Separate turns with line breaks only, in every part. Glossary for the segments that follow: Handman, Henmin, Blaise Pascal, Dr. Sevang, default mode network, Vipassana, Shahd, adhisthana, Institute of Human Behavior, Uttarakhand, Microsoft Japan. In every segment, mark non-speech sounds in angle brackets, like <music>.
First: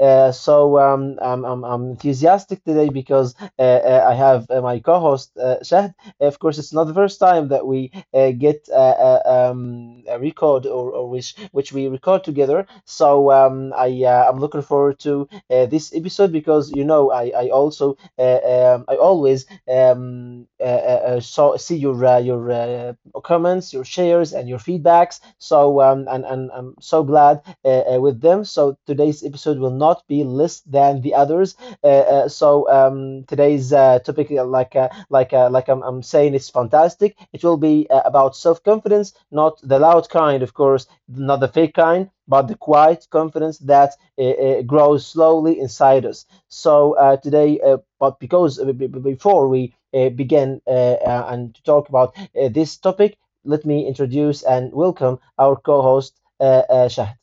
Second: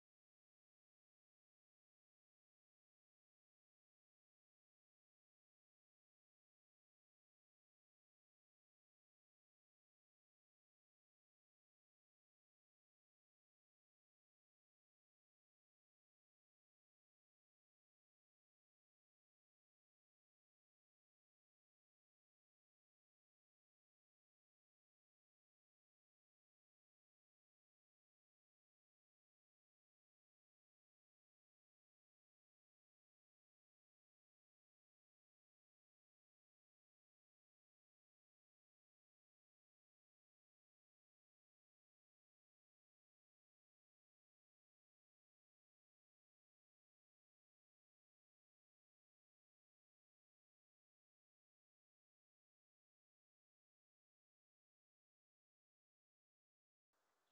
I'm enthusiastic today because I have my co-host, Shahd. Of course, it's not the first time that we get a record, or which we record together. So I'm looking forward to this episode because you know I also I always see your comments, your shares, and your feedbacks. So and I'm so glad with them. So today's episode will not be less than the others. Today's topic, like I'm saying, is fantastic. It will be about self confidence, not the loud kind, of course, not the fake kind, but the quiet confidence that grows slowly inside us. So today, but because before we begin and to talk about this topic, let me introduce and welcome our co-host, Shahd.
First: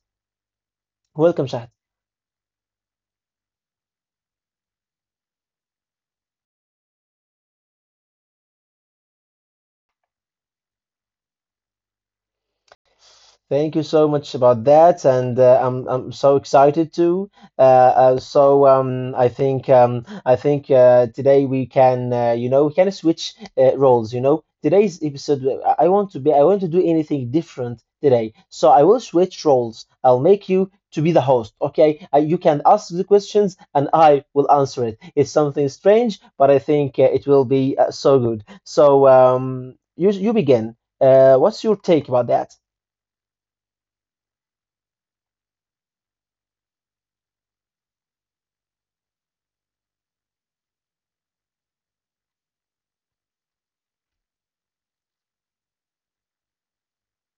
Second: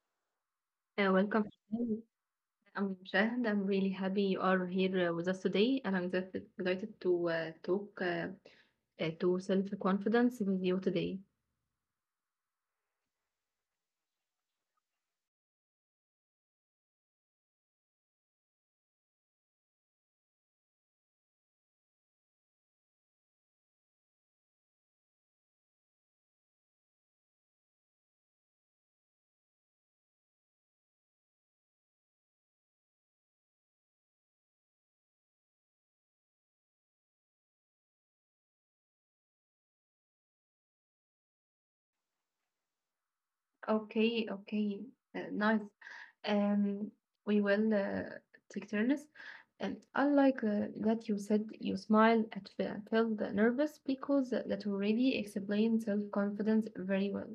Welcome.
Welcome, Shahd.
I'm Shahd. I'm really happy you are here with us today, and I'm excited to talk to self-confidence with you today.
Thank you so much about that, and I'm so excited too. I think today we can, you know, we can switch roles. You know, today's episode, I want to be, I want to do anything different today. So I will switch roles. I'll make you to be the host. Okay, you can ask the questions and I will answer it. It's something strange, but I think it will be so good. So you begin. What's your take about that?
Okay, okay, nice. Um, we will take turns. And I like that you said you smile at felt nervous because that already explains self-confidence very well.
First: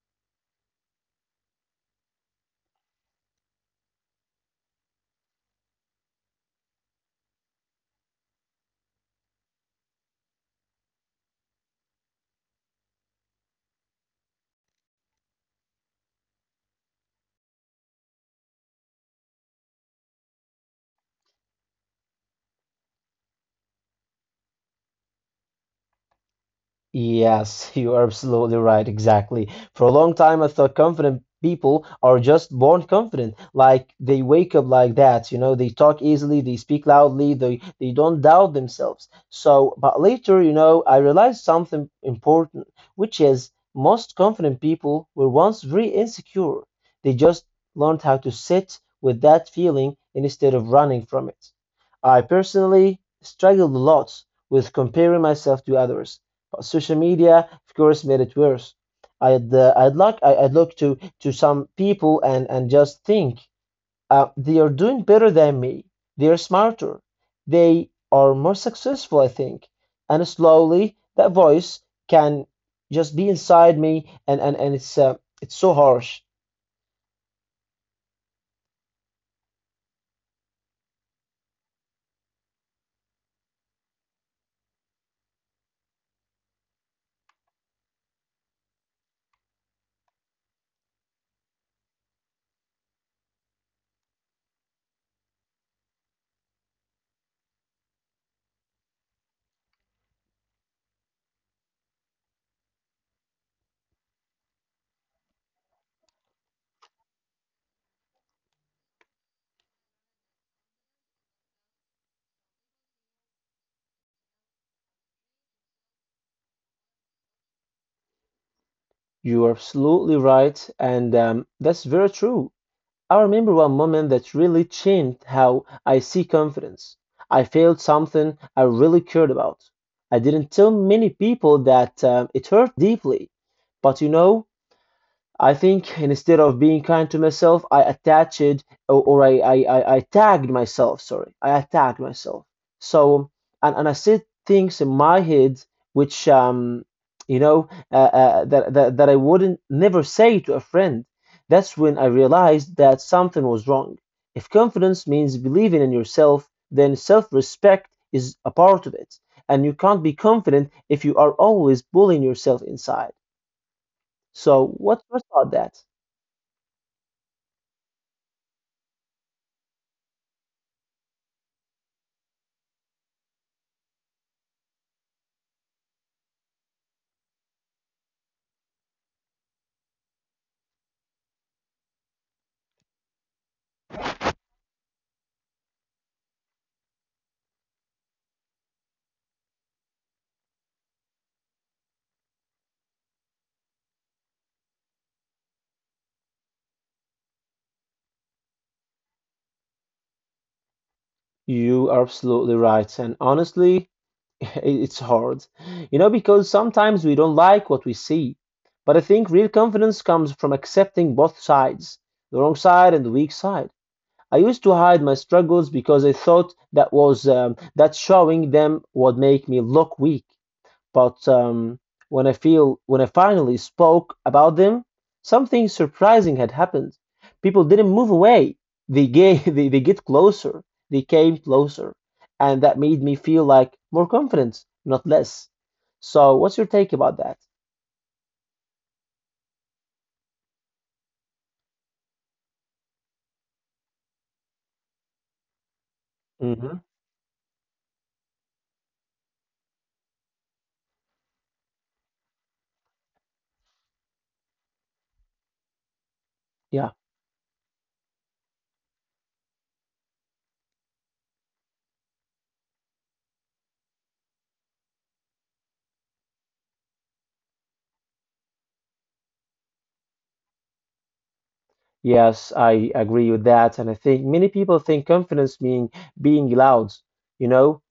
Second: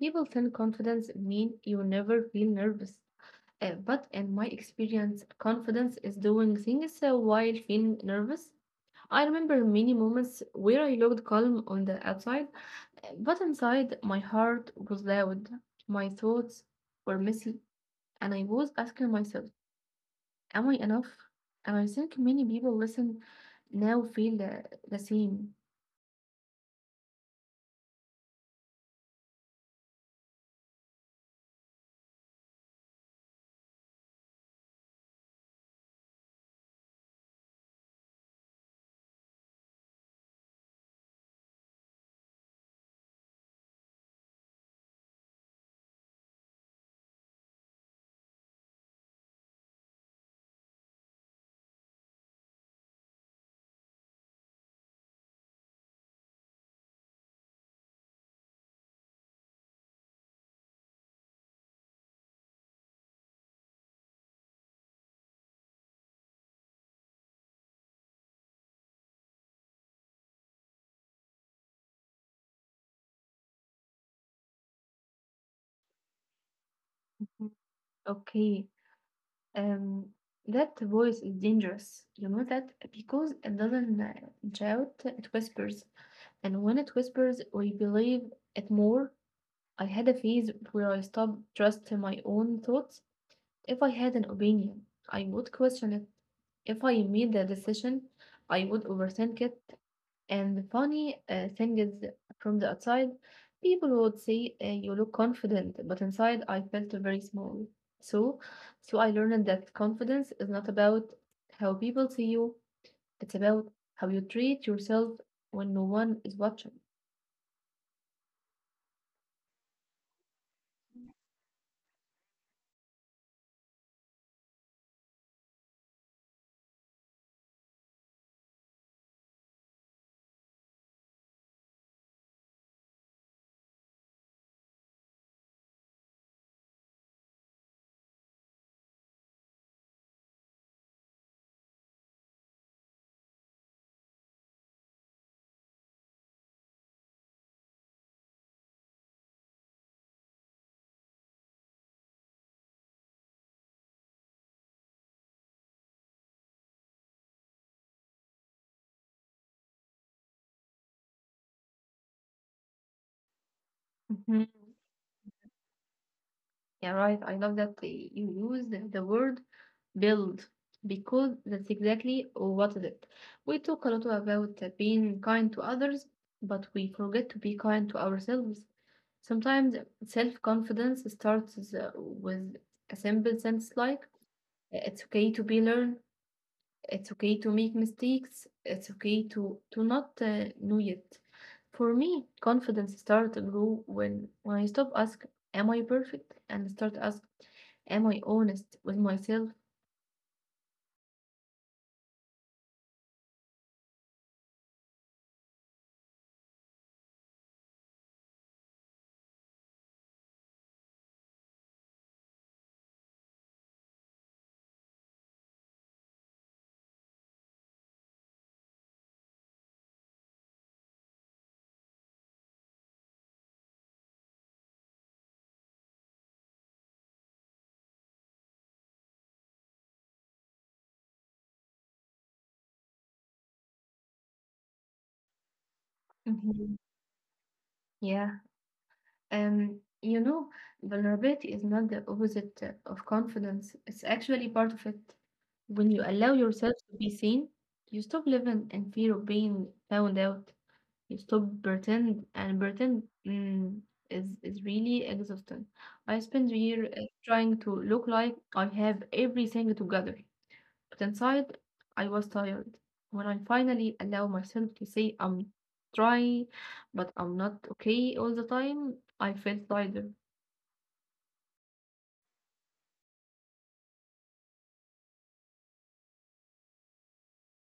People think confidence mean you never feel nervous. But in my experience, confidence is doing things while feeling nervous. I remember many moments where I looked calm on the outside, but inside my heart was loud. My thoughts were messy, and I was asking myself, am I enough? And I think many people listen now feel the same.
Yes, <laughs> you are absolutely right. Exactly. For a long time, I thought confident people are just born confident. Like they wake up like that, you know, they talk easily, they speak loudly, they don't doubt themselves. So, but later, you know, I realized something important, which is most confident people were once very insecure. They just learned how to sit with that feeling instead of running from it. I personally struggled a lot with comparing myself to others social media, of course, made it worse. I'd look to some people and just think they are doing better than me. They are smarter. They are more successful, I think. And slowly that voice can just be inside me, and and it's so harsh.
Mhm. Okay, um, that voice is dangerous. You know that because it doesn't shout, it whispers. And when it whispers, we believe it more. I had a phase where I stopped trusting my own thoughts. If I had an opinion, I would question it. If I made a decision, I would overthink it. And the funny thing is, from the outside, people would say you look confident, but inside I felt very small. So, so I learned that confidence is not about how people see you; it's about how you treat yourself when no one is watching.
You are absolutely right, and that's very true. I remember one moment that really changed how I see confidence. I felt something I really cared about. I didn't tell many people that it hurt deeply, but you know, I think instead of being kind to myself, I attached, or I tagged myself. Sorry, I attacked myself. So and I said things in my head which that I wouldn't never say to a friend. That's when I realized that something was wrong. If confidence means believing in yourself, then self-respect is a part of it, and you can't be confident if you are always bullying yourself inside.
Mhm.
So what about that?
Yeah, right. I love that you use the word build because that's exactly what is it. We talk a lot about being kind to others, but we forget to be kind to ourselves. Sometimes self-confidence starts with a simple sentence like, "It's okay to be learned." It's okay to make mistakes. It's okay to not know yet. For me, confidence starts to grow when I stop asking, "Am I perfect?" and start asking, "Am I honest with myself?"
You are absolutely right. And honestly, <laughs> it's hard. You know, because sometimes we don't like what we see. But I think real confidence comes from accepting both sides, the wrong side and the weak side. I used to hide my struggles because I thought that was, that showing them would make me look weak, but when I finally spoke about them, something surprising had happened. People didn't move away. They gave, <laughs> they get closer. They came closer, and that made me feel like more confidence, not less. So, what's your
Mhm.
take about that?
Yeah, and you know, vulnerability is not the opposite of confidence. It's actually part of it. When you allow
Hmm.
yourself to be seen, you stop living in fear of being found out. You stop pretend and pretend, is really exhausting. I spend the
Yeah.
year trying to look like I have everything together, but inside I was tired. When I finally allow myself to say I'm trying, but I'm not okay all the time, I felt tired.
Yes, I agree with that, and I think many people think confidence mean being loud, you know,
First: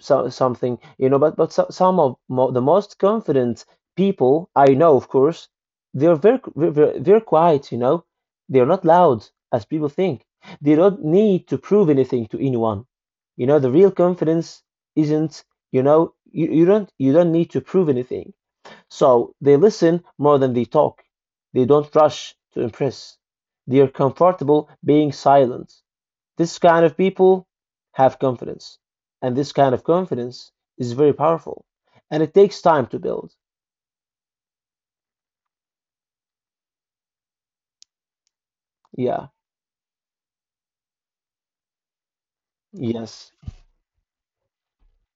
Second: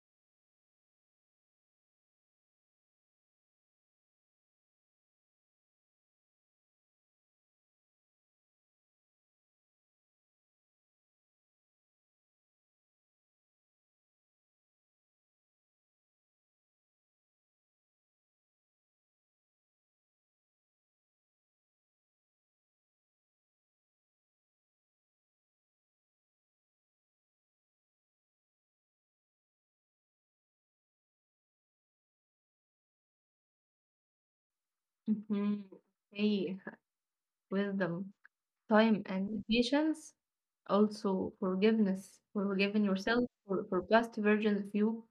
so, something, you know, but so, some of mo the most confident people I know, of course, they're very quiet, you know. They're not loud as people think. They don't need to prove anything to anyone. You know, the real confidence isn't, you know, you don't need to prove anything. So they listen more than they talk. They don't rush to impress. They are comfortable being silent. This kind of people have confidence, and this kind of confidence is very powerful, and it takes time to build.
Mhm. Okay, <laughs> wisdom, time,
Yeah,
and patience. Also, forgiveness, forgiving yourself
yes.
for past versions of you.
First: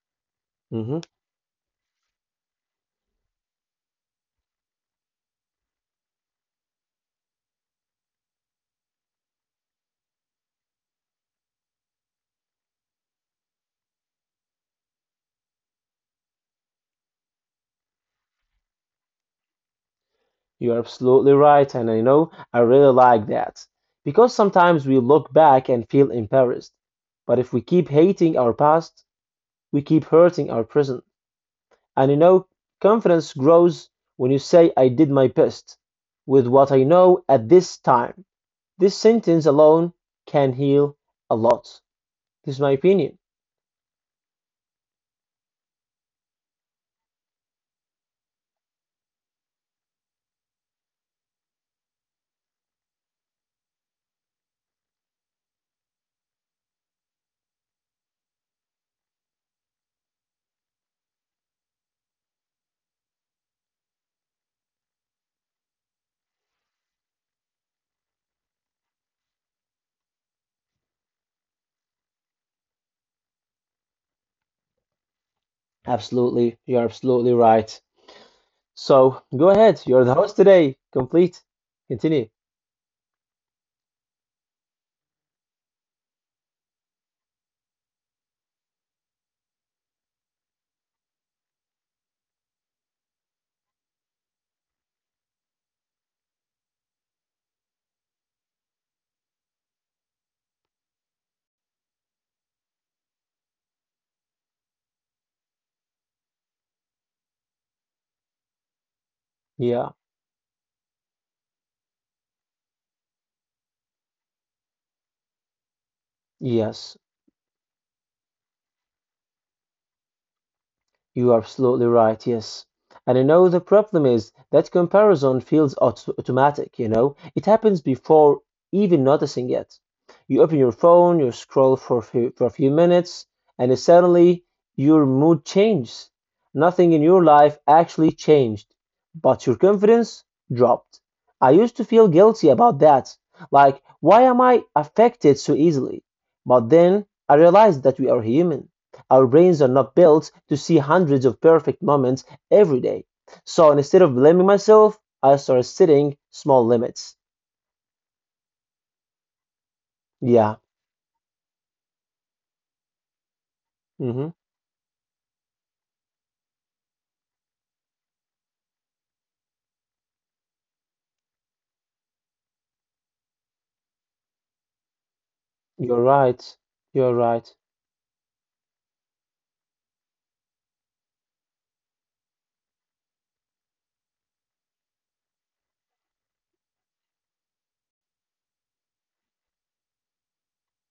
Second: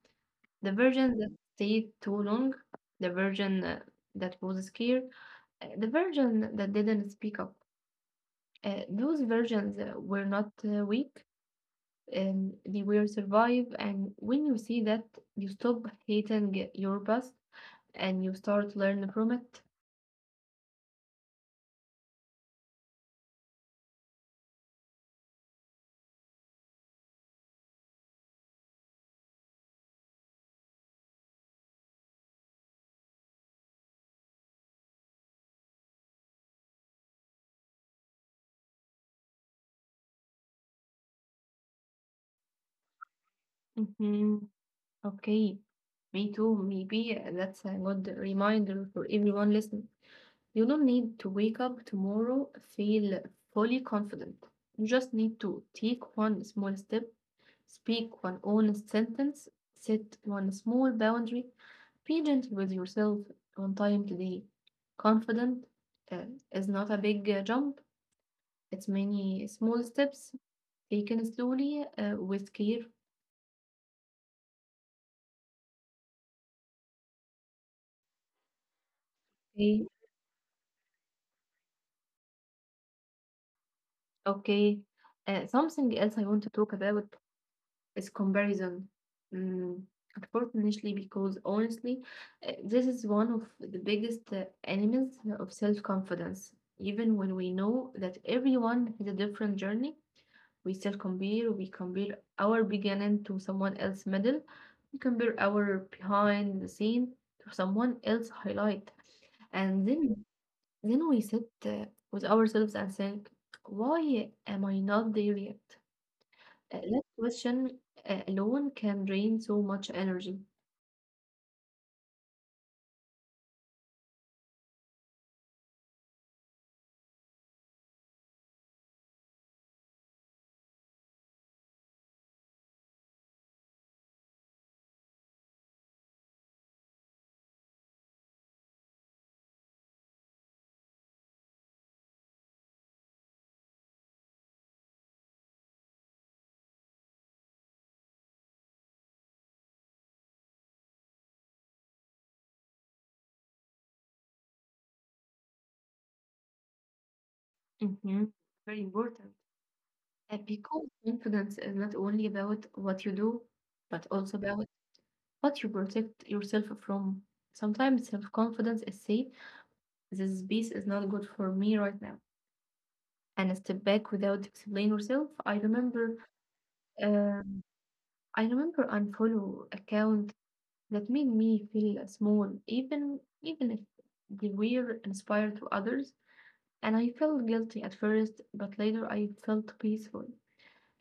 The
Hmm.
virgin that stayed too long, the virgin that was scared, the virgin that didn't speak up. Those virgins were not weak, they will survive. And when you see that, you stop hating your past and you start learning from it.
You're absolutely right, and I know I really like that because sometimes we look back and feel embarrassed, but if we keep hating our past, we keep hurting our present. And you know, confidence grows when you say, I did my best with what I know at this time. This sentence alone can heal a lot. This is my opinion.
Hmm. Okay, me too. Maybe that's a good reminder for everyone listening. You don't need to wake up tomorrow feel fully confident. You just need to take one small step, speak one honest sentence, set one small boundary, be gentle with yourself on time today. Confident uh, is not a big jump, it's many small steps taken slowly with care.
Absolutely. You're absolutely right. So go
Okay,
ahead. You're the host today. Complete. Continue.
okay. Something else I want to talk about is comparison. Mm, unfortunately, because honestly, this is one of the biggest enemies of self confidence. Even when we know that everyone has a different journey, we still compare. We compare our beginning to someone else's middle. We compare our behind the scene to someone else highlight, and
Yeah.
then we sit with ourselves and think, why am I not there yet? That
Yes.
question alone can drain so much energy.
You are absolutely right, yes. And you know, the problem is that comparison feels auto automatic, you know? It happens before even noticing it. You open your phone, you scroll for a few minutes, and suddenly your mood changes. Nothing in your life actually changed, but your confidence dropped. I used to feel guilty about that. Like, why am I affected so easily? But then I realized that we are human, our brains are not built to see hundreds of perfect moments every day. So instead of blaming myself, I started setting small limits.
Hmm. Very important.
Yeah.
Because confidence is not only about what you do, but
Hmm.
also about what you protect yourself from. Sometimes self confidence is say, this piece is not good for me right now. And a step back without explaining yourself.
You're right. You're right.
Um, I remember unfollow account that made me feel small, even if they were inspired to others. And I felt guilty at first, but later I felt peaceful.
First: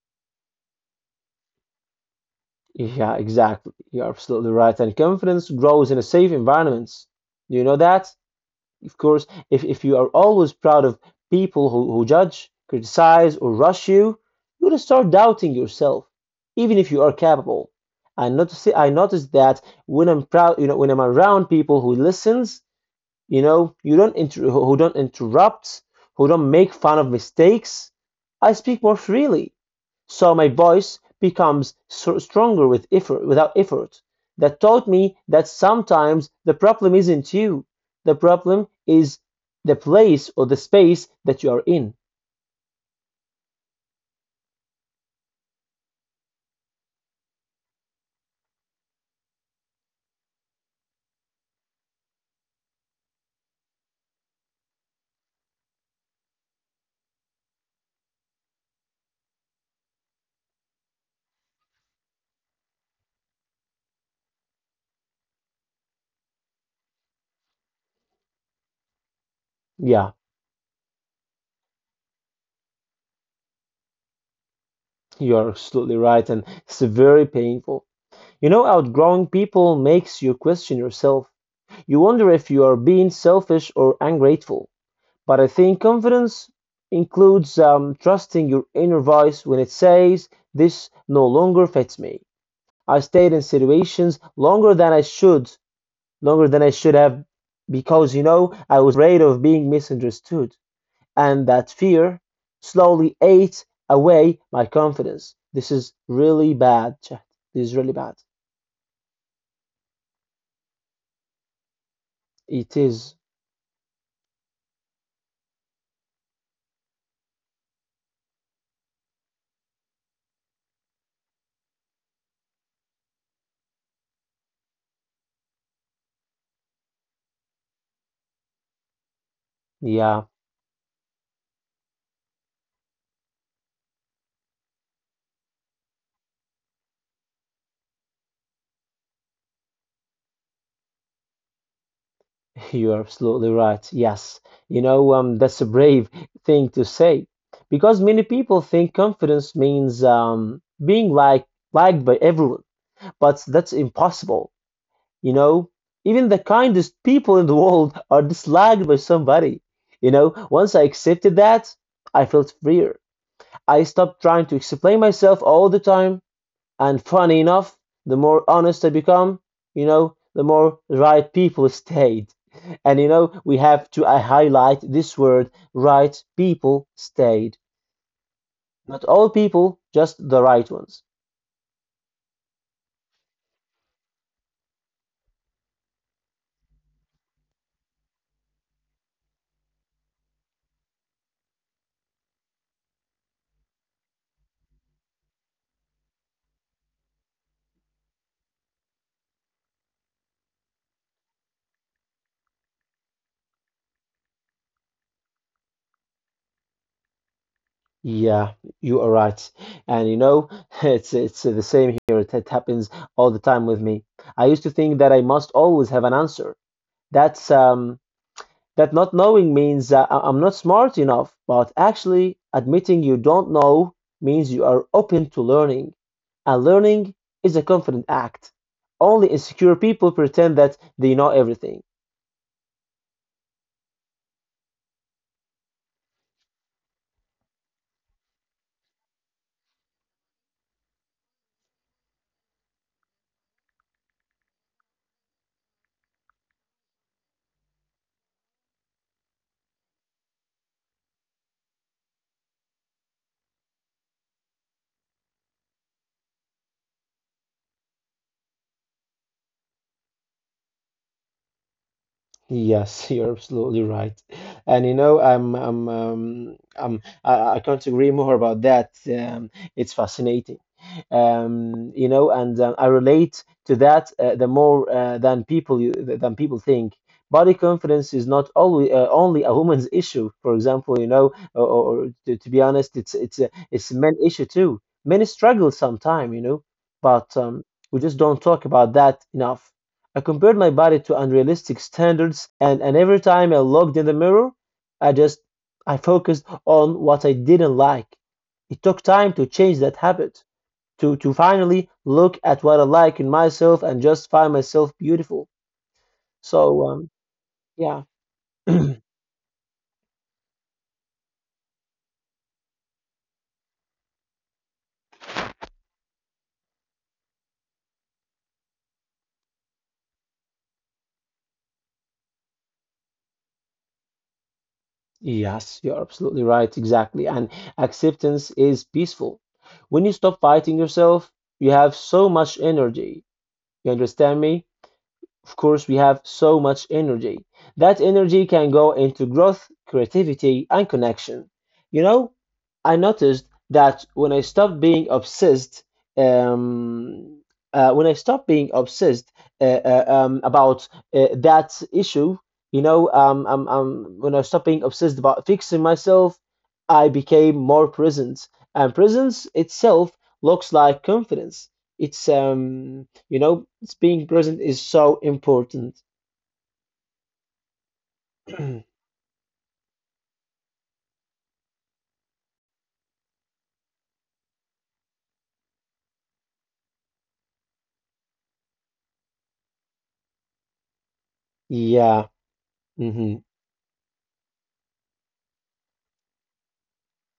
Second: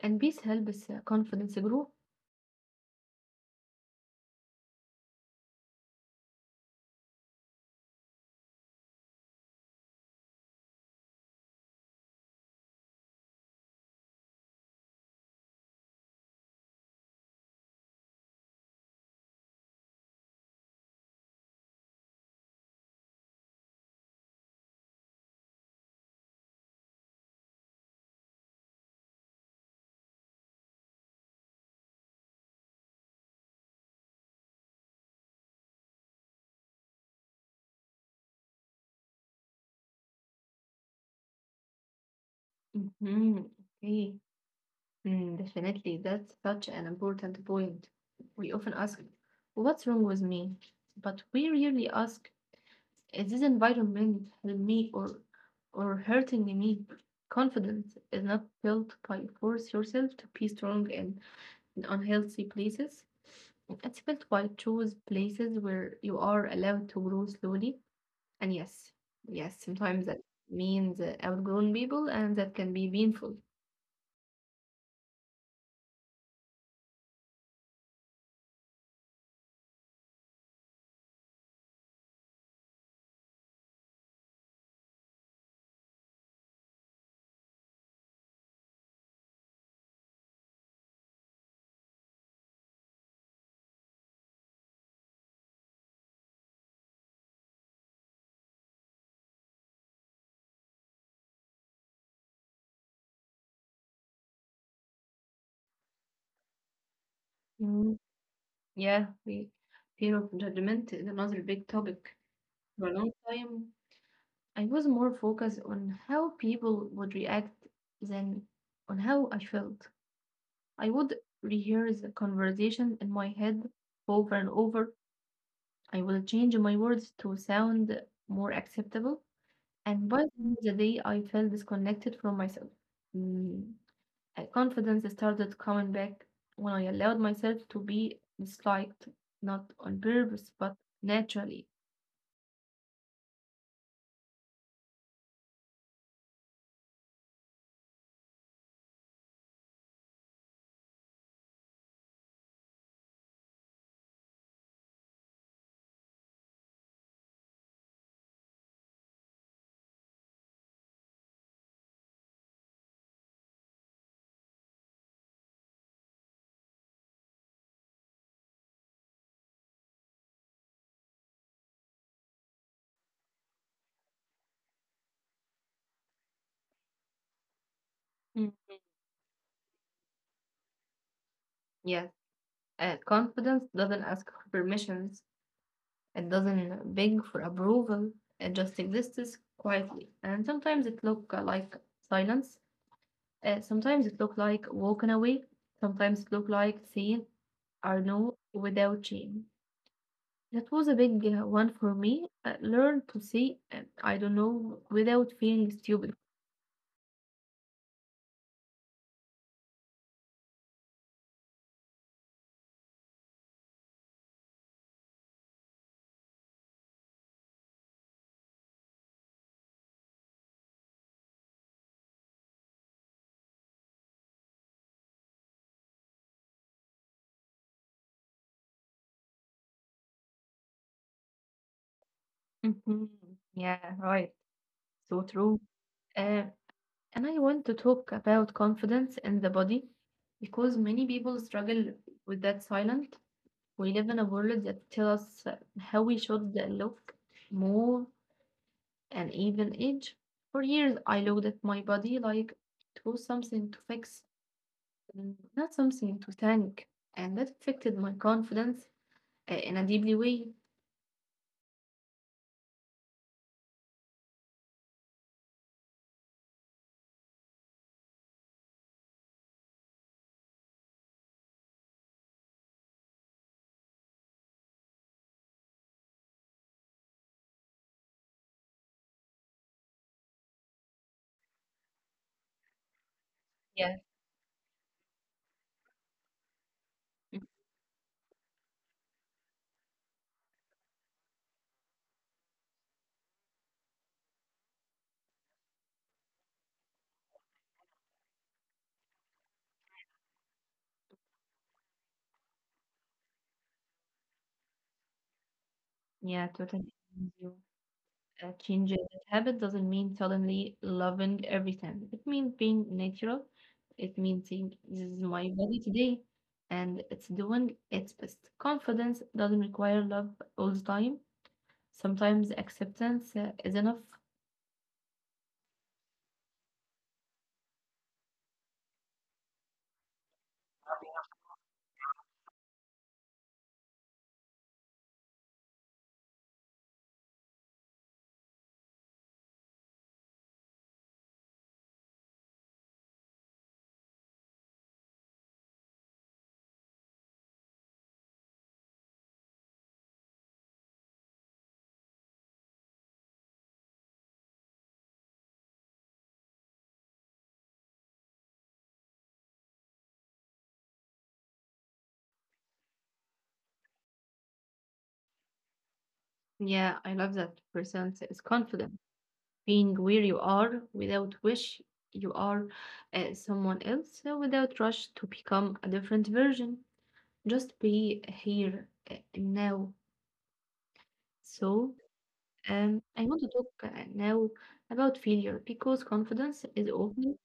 And peace helps confidence grow.
Yeah, exactly. You're absolutely right. And confidence grows in a safe environment. Do you know that? Of course, if you are always proud of people who judge, criticize, or rush you, you're gonna start doubting yourself, even if you are capable. I notice that when I'm proud, you know, when I'm around people who listens, you know, you don't inter- who don't interrupt, who don't make fun of mistakes, I speak more freely. So my voice becomes stronger with effort, without effort. That taught me that sometimes the problem isn't you. The problem is the place or the space that you are in.
Hmm. Okay, mm, definitely. That's such an important point. We often ask, what's wrong with me? But we rarely ask, is this environment helping me or hurting me? Confidence is not built by force yourself to be strong in unhealthy places. It's built by choose places where you are allowed to grow slowly. And yes, yes, sometimes
Yeah,
that means outgrown people, and that can be painful.
you are absolutely right, and it's very painful. You know, outgrowing people makes you question yourself. You wonder if you are being selfish or ungrateful. But I think confidence includes, trusting your inner voice when it says, this no longer fits me. I stayed in situations longer than I should, longer than I should have, because you know, I was afraid of being misunderstood. And that fear slowly ate away my confidence. This is really bad, chat. This is really
Mm,
bad.
yeah, we fear of judgment is another big topic.
It
For a long
is,
time, I was more focused on how people would react than on how I felt. I would rehearse the conversation in my head over and over. I would change my words to sound more acceptable. And by
yeah,
the end of the day, I felt disconnected from myself. Mm, confidence started coming back when I allowed myself to be disliked, not on purpose, but naturally.
<laughs> you're absolutely right. Yes, you know, that's a brave thing to say because many people think confidence means, being like liked by everyone, but that's impossible. You know, even the kindest people in the <laughs> world are disliked by somebody. You know, once I accepted that, I felt freer. I stopped trying to explain myself all the time. And funny enough, the more honest I become, you know, the more right people <laughs> stayed. And you know, we have to, I highlight this word, right people stayed.
Mm.
Not all people, just the right ones.
Yes, confidence doesn't ask for permissions, it doesn't beg for approval, it just exists quietly. And sometimes it look like silence, sometimes it look like walking away, sometimes it look like saying, I know, without shame. That was a big one for me. Learn to say, I don't know, without feeling stupid.
Yeah, you are right. And you know, <laughs> it's the same here. It happens all the time with me. I used to think that I must always have an answer. That's, that not knowing means I'm not smart enough, but actually admitting you don't know means you are open to learning. And learning is a confident act. Only insecure people pretend that they know everything.
Hmm. Yeah, right. So true. Uh, and I want to talk about confidence in the body because many people struggle with that silent. We live in a world that tells us how we should look, move, and even age. For years, I looked at my body like it was something to fix, mm, not something to thank. And that affected my confidence in a deeply way.
Yes, <laughs> you're absolutely right, and you know I can't agree more about that. It's fascinating, you know, and I relate to that the more, than people think. Body confidence is not only, only a woman's issue. For example, you know, or to be honest, it's a
Yeah.
men issue too. Men struggle sometimes, you know, but
Mm,
we just don't talk about that enough. I compared my body to unrealistic standards, and every time I looked in the mirror, I just I focused on what I didn't like. It took time to change that habit, to finally look at what I like in myself and just find myself beautiful.
yeah,
So
totally. Agree with you.
yeah. <clears throat>
Change that habit doesn't mean suddenly loving everything. It means being natural. It means saying, this is my body today and it's doing its best. Confidence doesn't require love all the time. Sometimes acceptance is enough.
Yes, you're absolutely right, exactly. And acceptance is peaceful. When you stop fighting yourself, you have so much energy. You understand me? Of course, we have so much energy. That energy can go into growth, creativity, and connection. You know, I noticed that when I stopped being obsessed, um, when I stopped being obsessed uh, about that issue, you know, um, um, um, when I stopped being obsessed about fixing myself, I became more present. And presence itself looks like confidence. It's you know, it's Being present is so important.
Yeah, I love that. Presence is confident.
<clears throat>
Being where you are without wish you are someone else without rush to become a different version. Just be here now. So,
Yeah.
I want
Hmm.
to talk now about failure because confidence is often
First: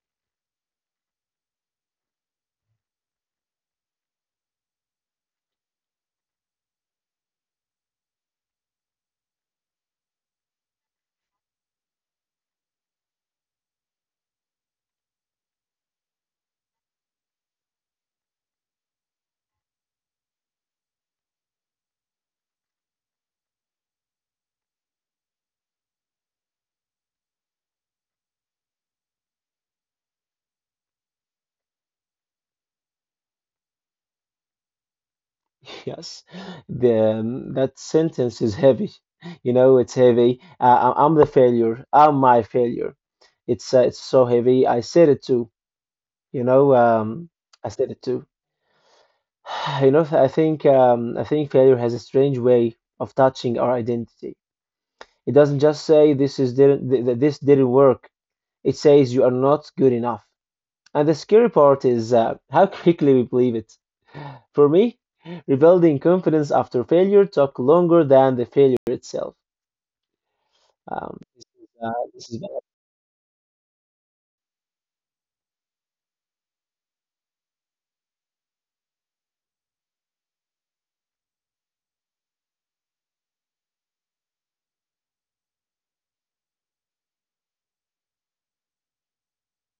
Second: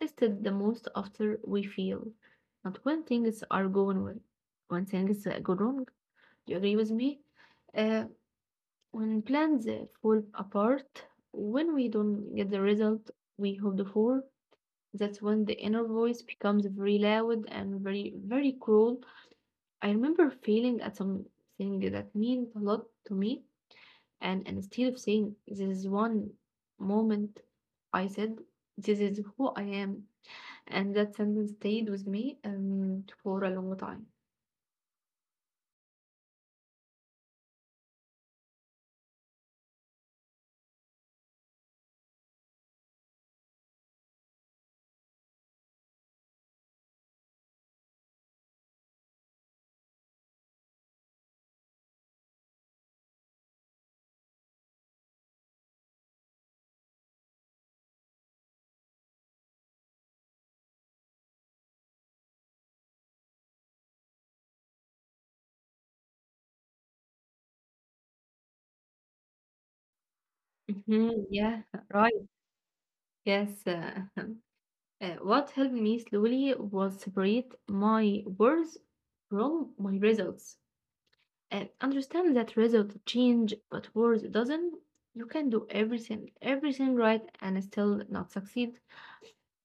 tested the most after we fail, not when things are going well, when things go wrong. Do you agree with me? Uh, when plans fall apart, when we don't get the result we hoped for, that's when the inner voice becomes very loud and very, very cruel. I remember feeling at something that meant a lot to me, and instead of saying, this is one moment, I said, this is who I am. And that sentence stayed with me for a long time.
<laughs> Yes. That sentence is heavy. You know, it's heavy. I'm the failure. I'm my failure. It's so heavy. I said it too. You know, um, I said it too. <sighs> You know, I think failure has a strange way of touching our identity. It doesn't just say this is didn't this didn't work. It says you are not good enough. And the scary part is how <laughs> quickly we believe it. For me, rebuilding confidence after failure took longer than the failure itself. Um,
Mhm. Yeah,
this is
right. Yes. <laughs> What helped me slowly was separate my words from my results, and understand that result change but words doesn't. You can do everything right and still not succeed,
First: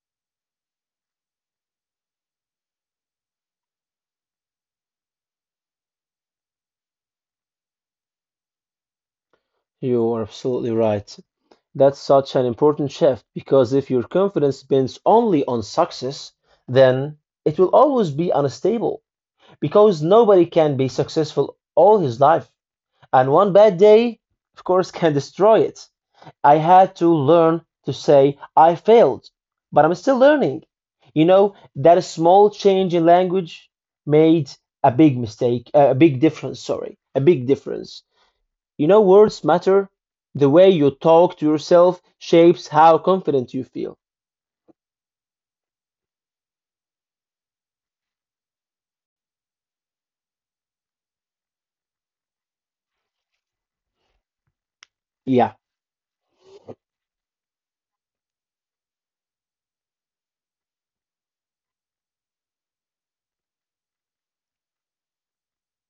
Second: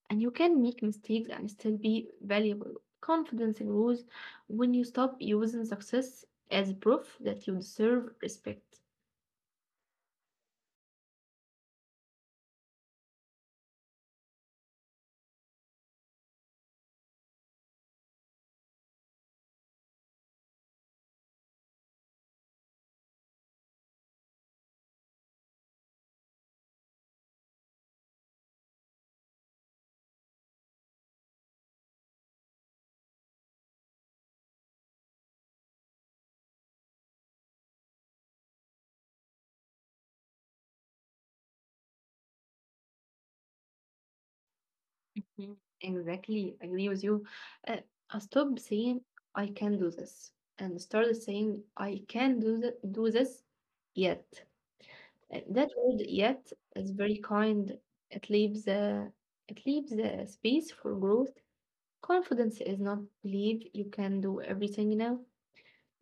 and you can make mistakes and still be valuable. Confidence grows when you stop using success as proof that you deserve respect.
You are absolutely right. That's such an important shift because if your confidence depends only on success, then it will always be unstable because nobody can be successful all his life. And one bad day, of course, can destroy it. I had to learn to say, I failed, but I'm still learning. You know, that small change in language made a big mistake, a big difference, sorry, a big difference. You know, words matter. The way you talk to yourself shapes how confident you feel.
Mhm. Exactly, I agree with you. Uh, I stop saying I can do this and started saying I can do, do this yet.
Yeah,
That word yet is very kind. It leaves it leaves a space for growth. Confidence is not believe you can do everything now.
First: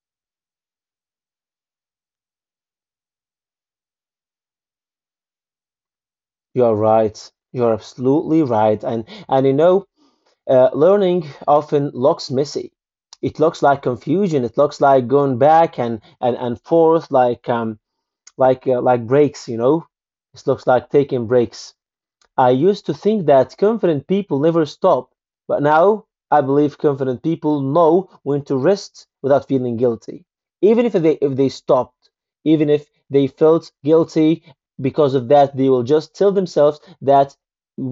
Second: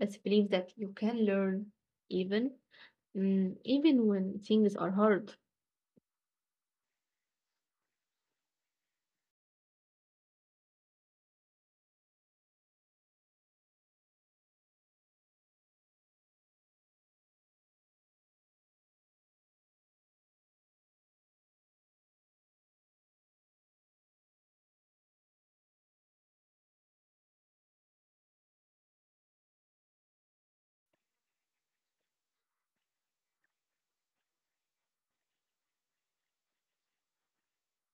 It's believe that you can learn even, mm, even when things are hard.
you're right. You're absolutely right. And you know, learning often looks messy. It looks like confusion. It looks like going back and forth, like like breaks. You know, it looks like taking breaks. I used to think that confident people never stop, but now I believe confident people know when to rest without feeling guilty. Even if they stopped, even if they felt guilty because of that, they will just tell themselves that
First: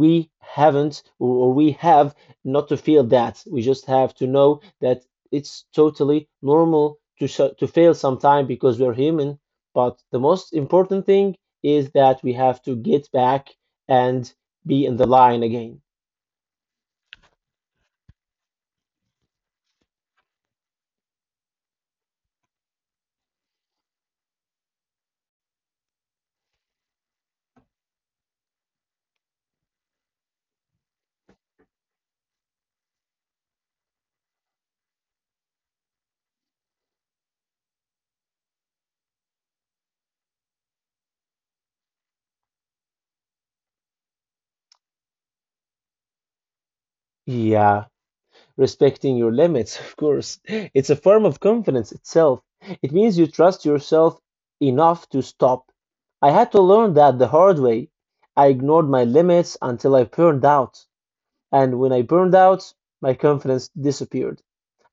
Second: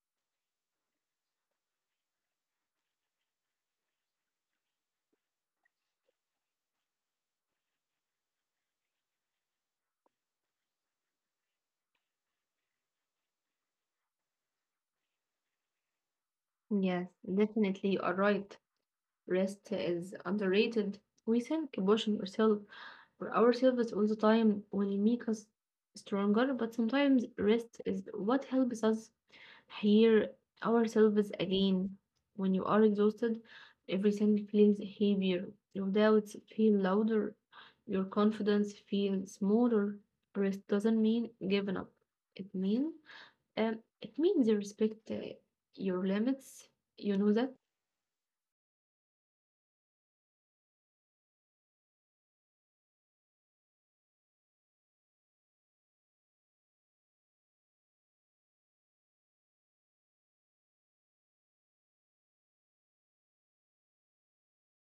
we haven't or we have not to feel that. We just have to know that it's totally normal to to fail sometime because we're human. But the most important thing is that we have to get back and be in the line again.
Yes, definitely you are right. Rest is underrated. We think pushing yourself or ourselves all the time will make us stronger, but sometimes rest is what helps us hear ourselves again. When you are exhausted, everything feels heavier. Your doubts feel louder. Your confidence feels smaller. Rest doesn't mean giving up. It means it means you respect your limits. You know that.
Yeah, respecting your limits, <laughs> of course. It's a form of confidence itself. It means you trust yourself enough to stop. I had to learn that the hard way. I ignored my limits until I burned out. And when I burned out, my confidence disappeared.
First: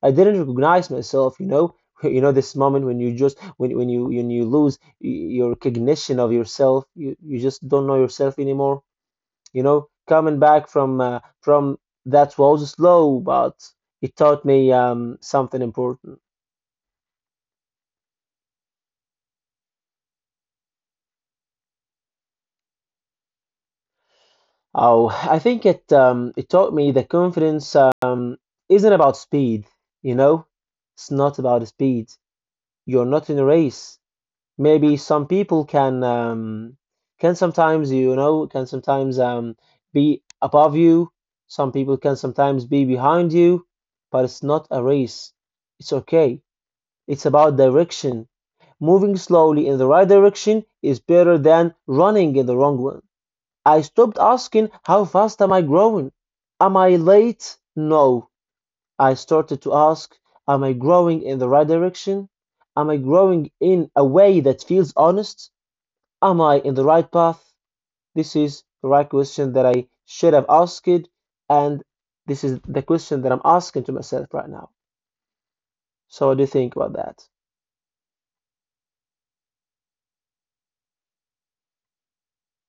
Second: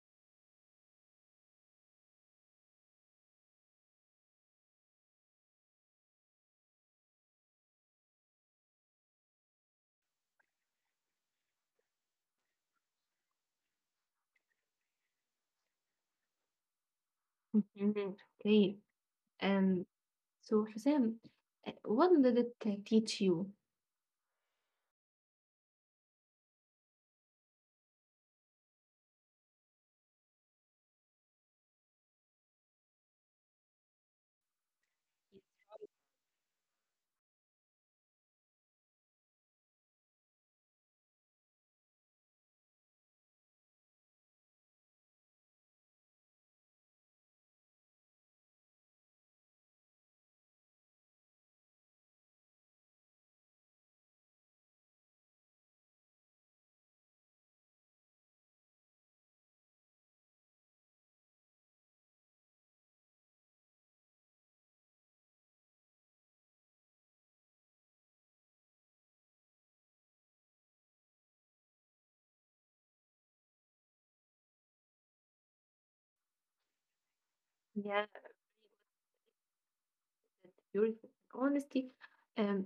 I didn't recognize myself, you know. <laughs> You know this moment when you just when you lose your recognition of yourself, you just don't know yourself anymore. You know, coming back from that was slow, but it taught me something important.
Mhm. Okay. Um. So Hussein, what did it teach you?
Oh, I think it it taught me that confidence um, isn't about speed. You know, it's not about speed. You're not in a race. Maybe some people can sometimes you know can sometimes be above you, some people can sometimes be behind you, but it's not a race. It's okay. It's about direction. Moving slowly in the right direction is better than running in the wrong one. I stopped asking how fast am I growing, am I late? No. I started to ask, am I growing in the right direction? Am I growing in a way that feels honest? Am I in the right path? This is the right question that I should have asked, and this is the question that I'm asking to myself right now. So, what do you think about that?
Yeah, that's beautiful. Honesty. Um,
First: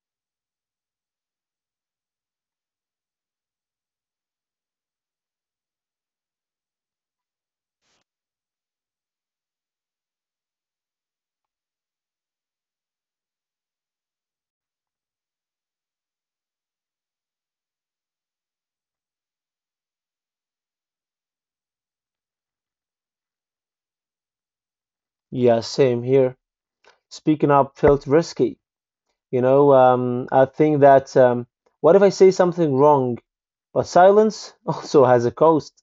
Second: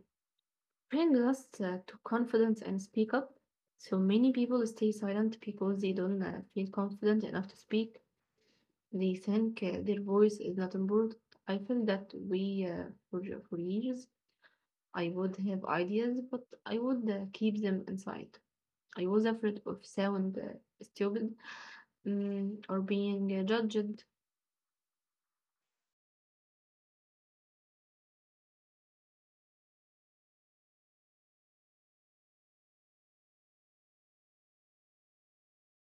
Bring us to confidence and speak up. So many people stay silent because they don't feel confident enough to speak. They think their voice is not important. I feel that for years, I would have ideas, but I would keep them inside. I was afraid of sound stupid, mm, or being judged.
Yeah, same here. Speaking up felt risky. I think that what if I say something wrong? But silence <laughs> also has a cost.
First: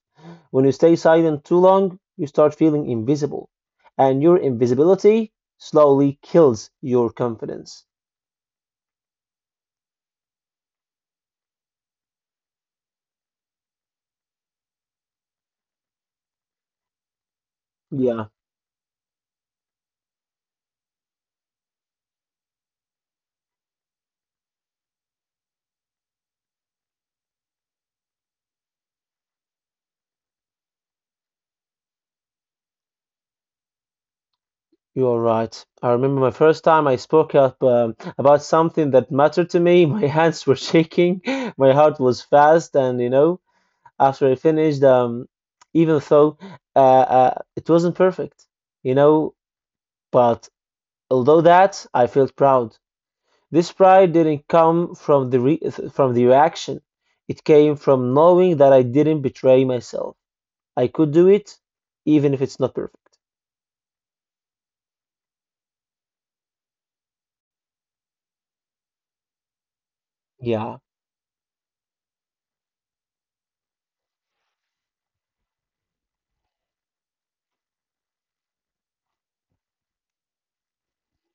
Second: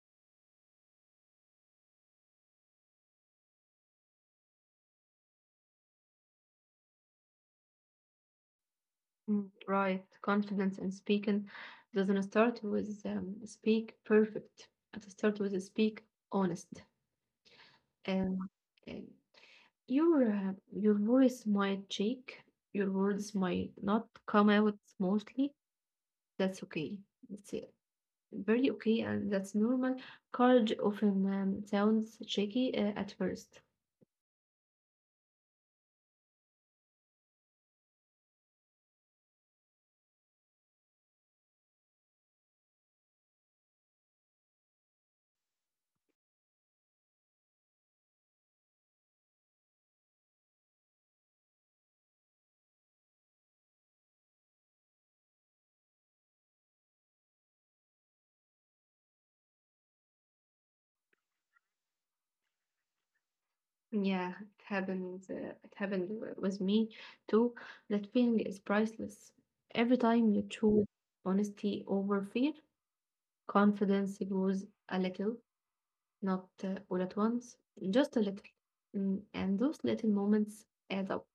When you stay silent too long, you start feeling invisible, and your invisibility slowly kills your confidence.
Mm, right, confidence and speaking doesn't start with speak perfect. It starts with speak honest.
Yeah.
And, and your voice might shake, your words might not come out smoothly. That's okay. It's very okay, and that's normal. Courage often sounds shaky at first.
You're right. I remember my first time I spoke up about something that mattered to me. <laughs> My hands were shaking, <laughs> my heart was fast, and you know, after I finished, even though it wasn't perfect, you know, but although that, I felt proud. This pride didn't come from the re from the reaction. It came from knowing that I didn't betray myself. I could do it, even if it's not perfect.
Yeah, it happens. It happened with me too. That feeling is priceless. Every time you
Yeah.
choose honesty over fear, confidence grows a little. Not all at once, just a little. Mm, and those little moments add up.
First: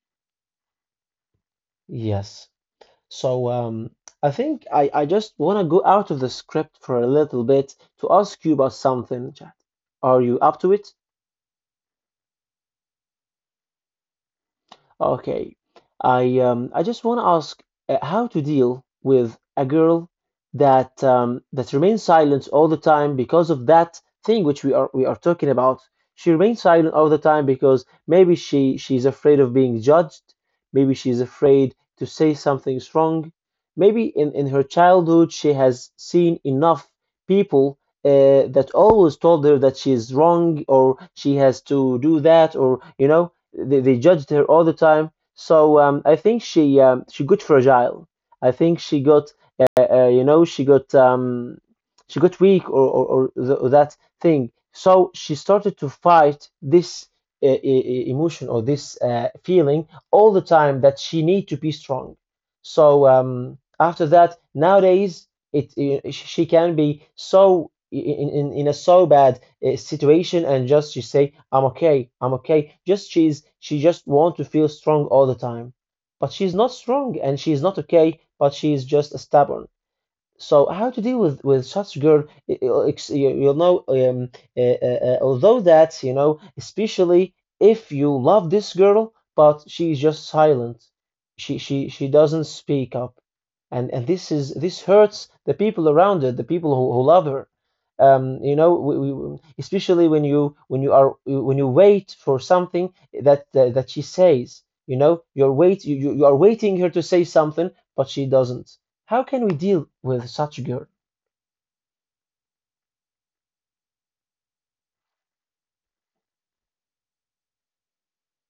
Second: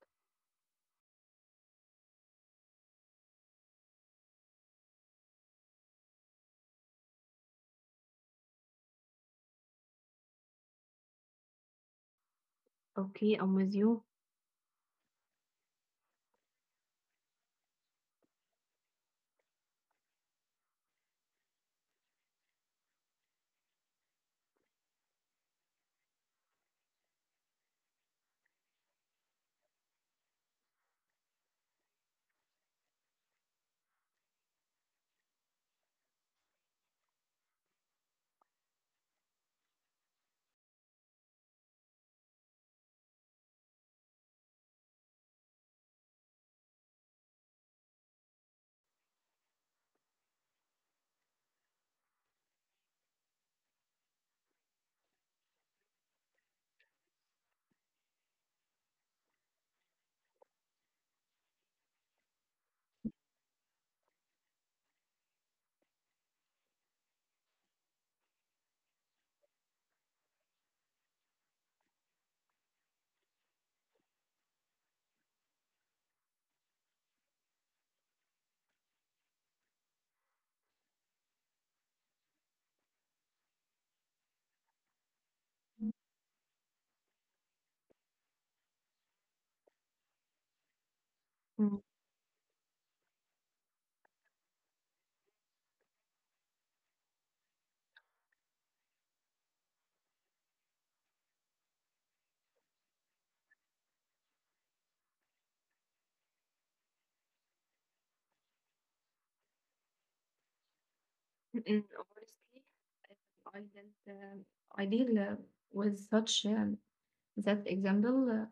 Yes. So um, I think I just want to go out of the script for a little bit to ask you about something, Chad. Are you up to it?
Okay, I'm with you.
Okay. I just want to ask how to deal with a girl that remains silent all the time because of that thing which we are talking about. She remains silent all the time because maybe she's afraid of being judged, maybe she's afraid to say something's wrong. Maybe in her childhood she has seen enough people that always told her that she's wrong or she has to do that, or you know, they judged her all the time. So I think she got fragile. I think she got you know she got weak or that thing. So she started to fight this emotion or this feeling all the time that she need to be strong. So after that, nowadays it she can be so in a so bad situation and just she say I'm okay, I'm okay, just she just want to feel strong all the time, but she's not strong and she's not okay, but she's just stubborn. So how to deal with such girl? You'll know. Although
Mm,
that, you know, especially if you love this girl, but she's just silent. She doesn't speak up, and this is this hurts the people around her, the people who love her. You know, we- especially when you are when you wait for something that she says. You know, you are waiting her to say something, but she doesn't. How can we deal with such a girl?
mm, Honestly, I didn't, um, I deal with such that example.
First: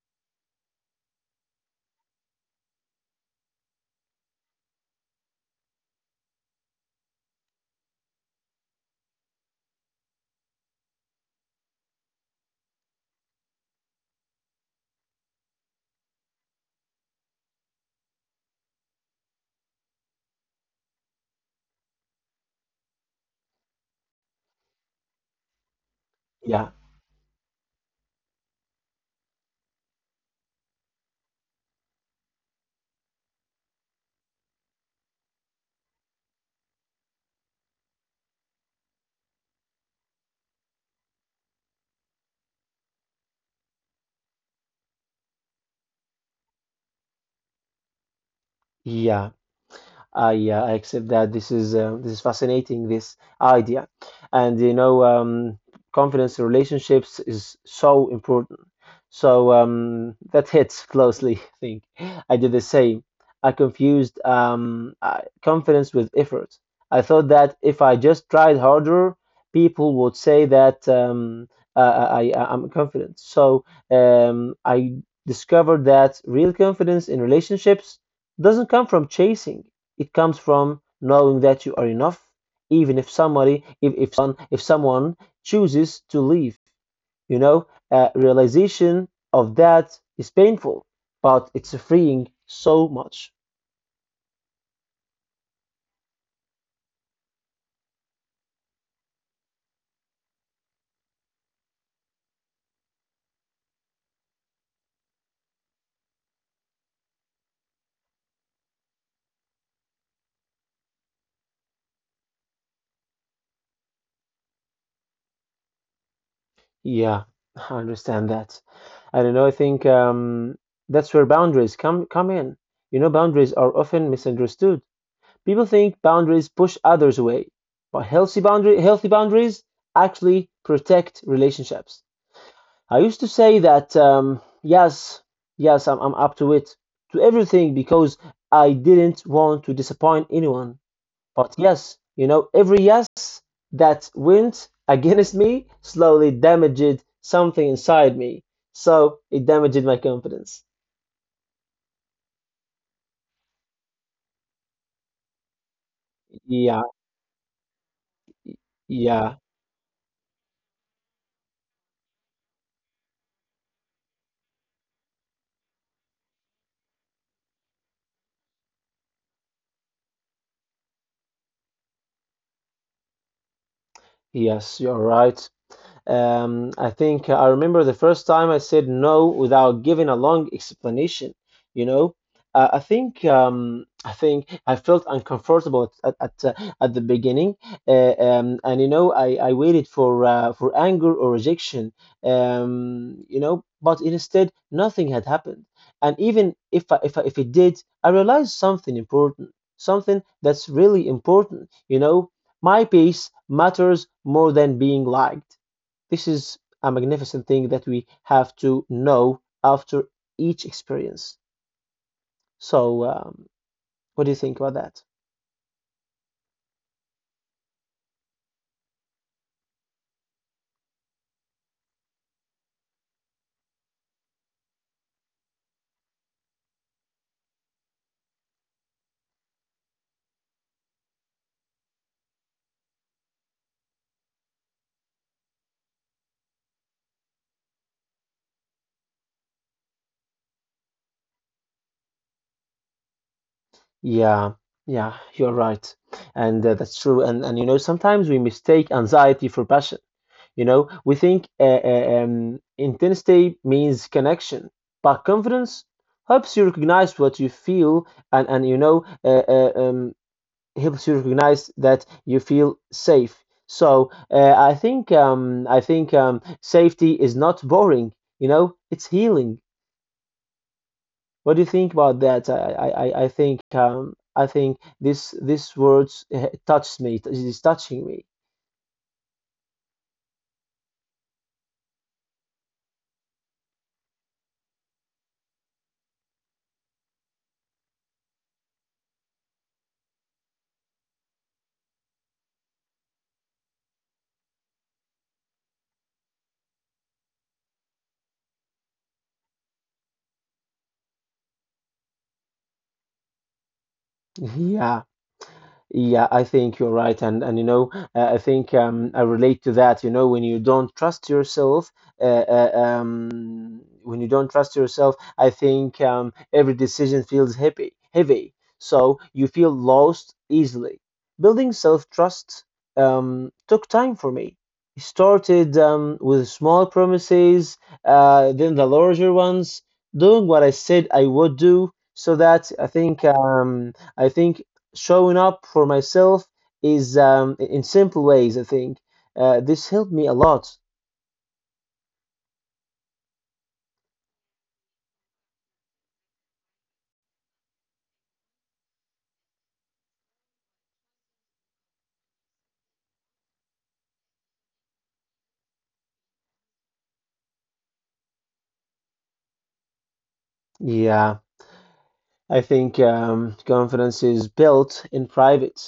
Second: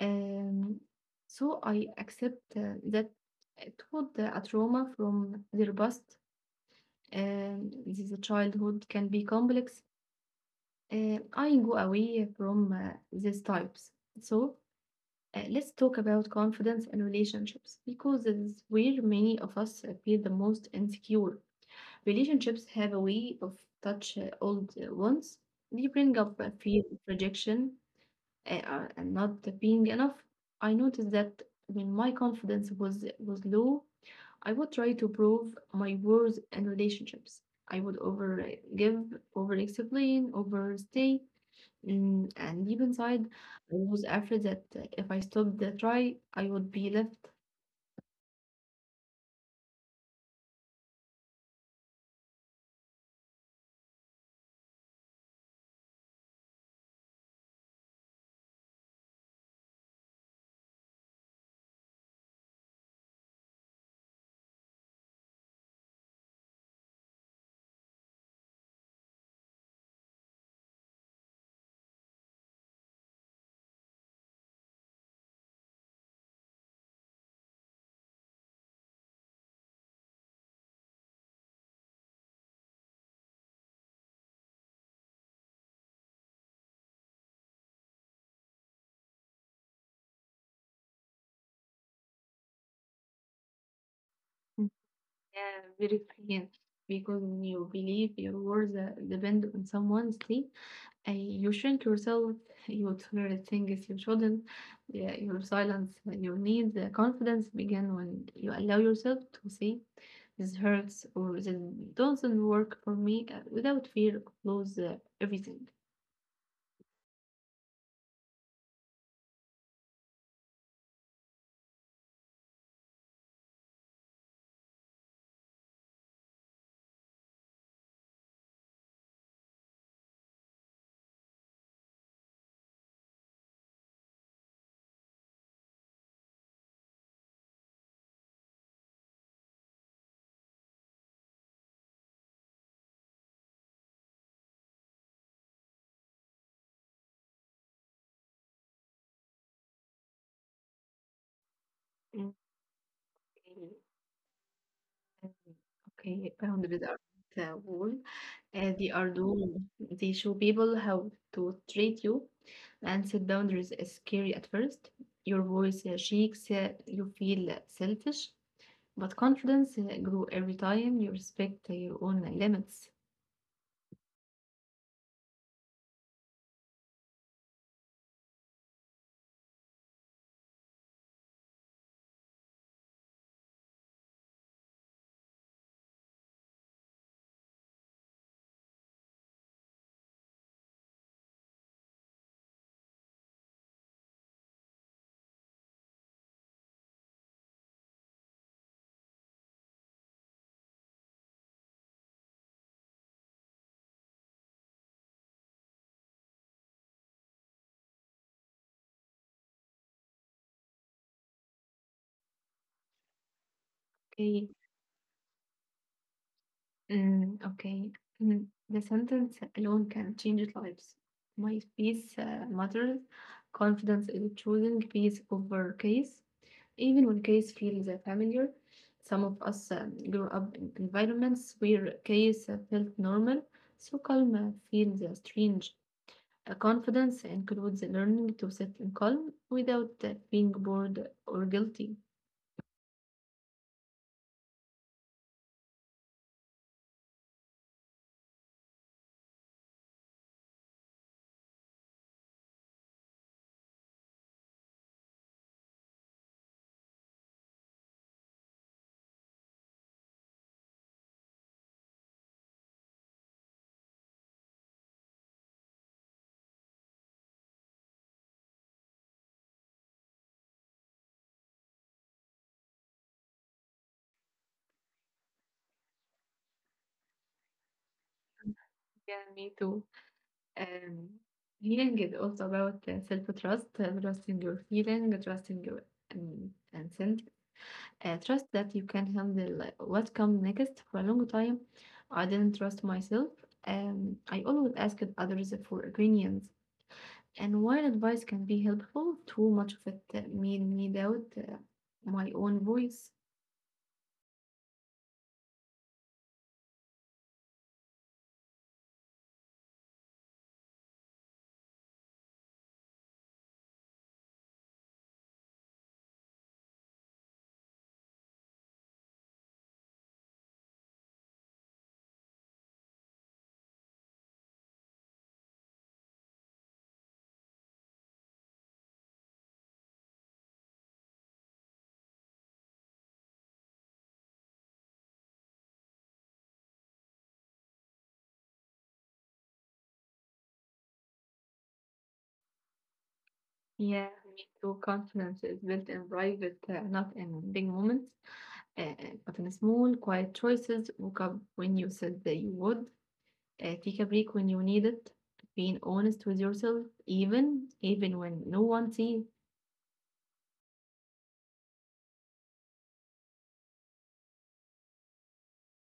Um, so I accept that it would a trauma from their past, and this childhood can be complex. I go away from these types. So let's talk about confidence and relationships, because this is where many of us feel the most insecure. Relationships have a way of touch old wounds. They bring up a
Yeah,
fear of rejection, and not being enough. I noticed that when my confidence was low, I would try to prove my worth in relationships. I would over give, over explain, overstay, and deep inside, I was afraid that if I stopped the try, I would be left
yeah. I accept that this is fascinating this idea, and you know confidence in relationships is so important. So that hits closely. <laughs> I think I did the same. I confused confidence with effort. I thought that if I just tried harder, people would say that I I'm confident. So I discovered that real confidence in relationships doesn't come from chasing. It comes from knowing that you are enough, even if somebody, if someone chooses to leave. You know, realization of that is painful, but it's freeing so much.
uh, very thin, because when you believe your words depend on someone's sleep. You shrink yourself, you tolerate things you shouldn't, yeah, your silence, your need, the confidence begin when you allow yourself to see this hurts or this doesn't work for me without fear of lose everything.
Yeah, I understand that. I don't know. I think that's where boundaries come in. You know, boundaries are often misunderstood. People think boundaries push others away, but healthy boundaries actually protect relationships. I used to say that yes, I'm up to it, to everything, because I didn't want to disappoint anyone. But yes, you know, every yes that went against me slowly damaged something inside me. So it damaged my confidence.
Okay. Um, Okay,
Yeah,
boundaries are not a wall. They are
yeah,
door. They show people how to treat you. And set boundaries is scary at first. Your voice shakes. You feel selfish. But confidence grow every time you respect your own limits.
yes, you're right. I think I remember the first time I said no without giving a long explanation. You know, I think I think I felt uncomfortable at the beginning, and you know, I waited for anger or rejection. You know, but instead nothing had happened. And even if I, if it did, I realized something important, something that's really important. You know, my pace matters more than being liked. This is a magnificent thing that we have to know after each experience. So, what do you
Okay,
think about that?
mm, okay. Mm. The sentence alone can change lives. My peace matters. Confidence is choosing peace over case, even when case feels familiar. Some of us grew up in environments where case felt normal, so calm feels strange. Confidence includes learning to sit in calm without being bored or guilty.
Yeah, yeah, you're right. And that's true. And, you know, sometimes we mistake anxiety for passion. You know, we think intensity means connection, but confidence helps you recognize what you feel and you know, helps you recognize that you feel safe. So I think safety is not boring. You know, it's healing. What do you think about that? I think this words touched me. It is touching me.
Yeah, me too. Um, Healing is also about self-trust, trusting your feeling, trusting your instinct, trust that you can handle what comes next. For a long time, I didn't trust myself. I always asked others for opinions, and while advice can be helpful, too much of it made me doubt my own voice.
<laughs> Yeah. Yeah, I think you're right, and you know, I relate to that. You know, when you don't trust yourself, when you don't trust yourself, I think every decision feels heavy, heavy. So you feel lost easily. Building self-trust took time for me. It started with small promises, then the larger ones, doing what I said I would do. So that I think showing up for myself is in simple ways. I think this helped me a lot.
Yeah, me too. Confidence is built in private, not in big moments. Uh, but in small, quiet choices, woke up when you said that you would, take a break when you need it, being honest with yourself, even when no one sees.
Yeah, I think confidence is built in private.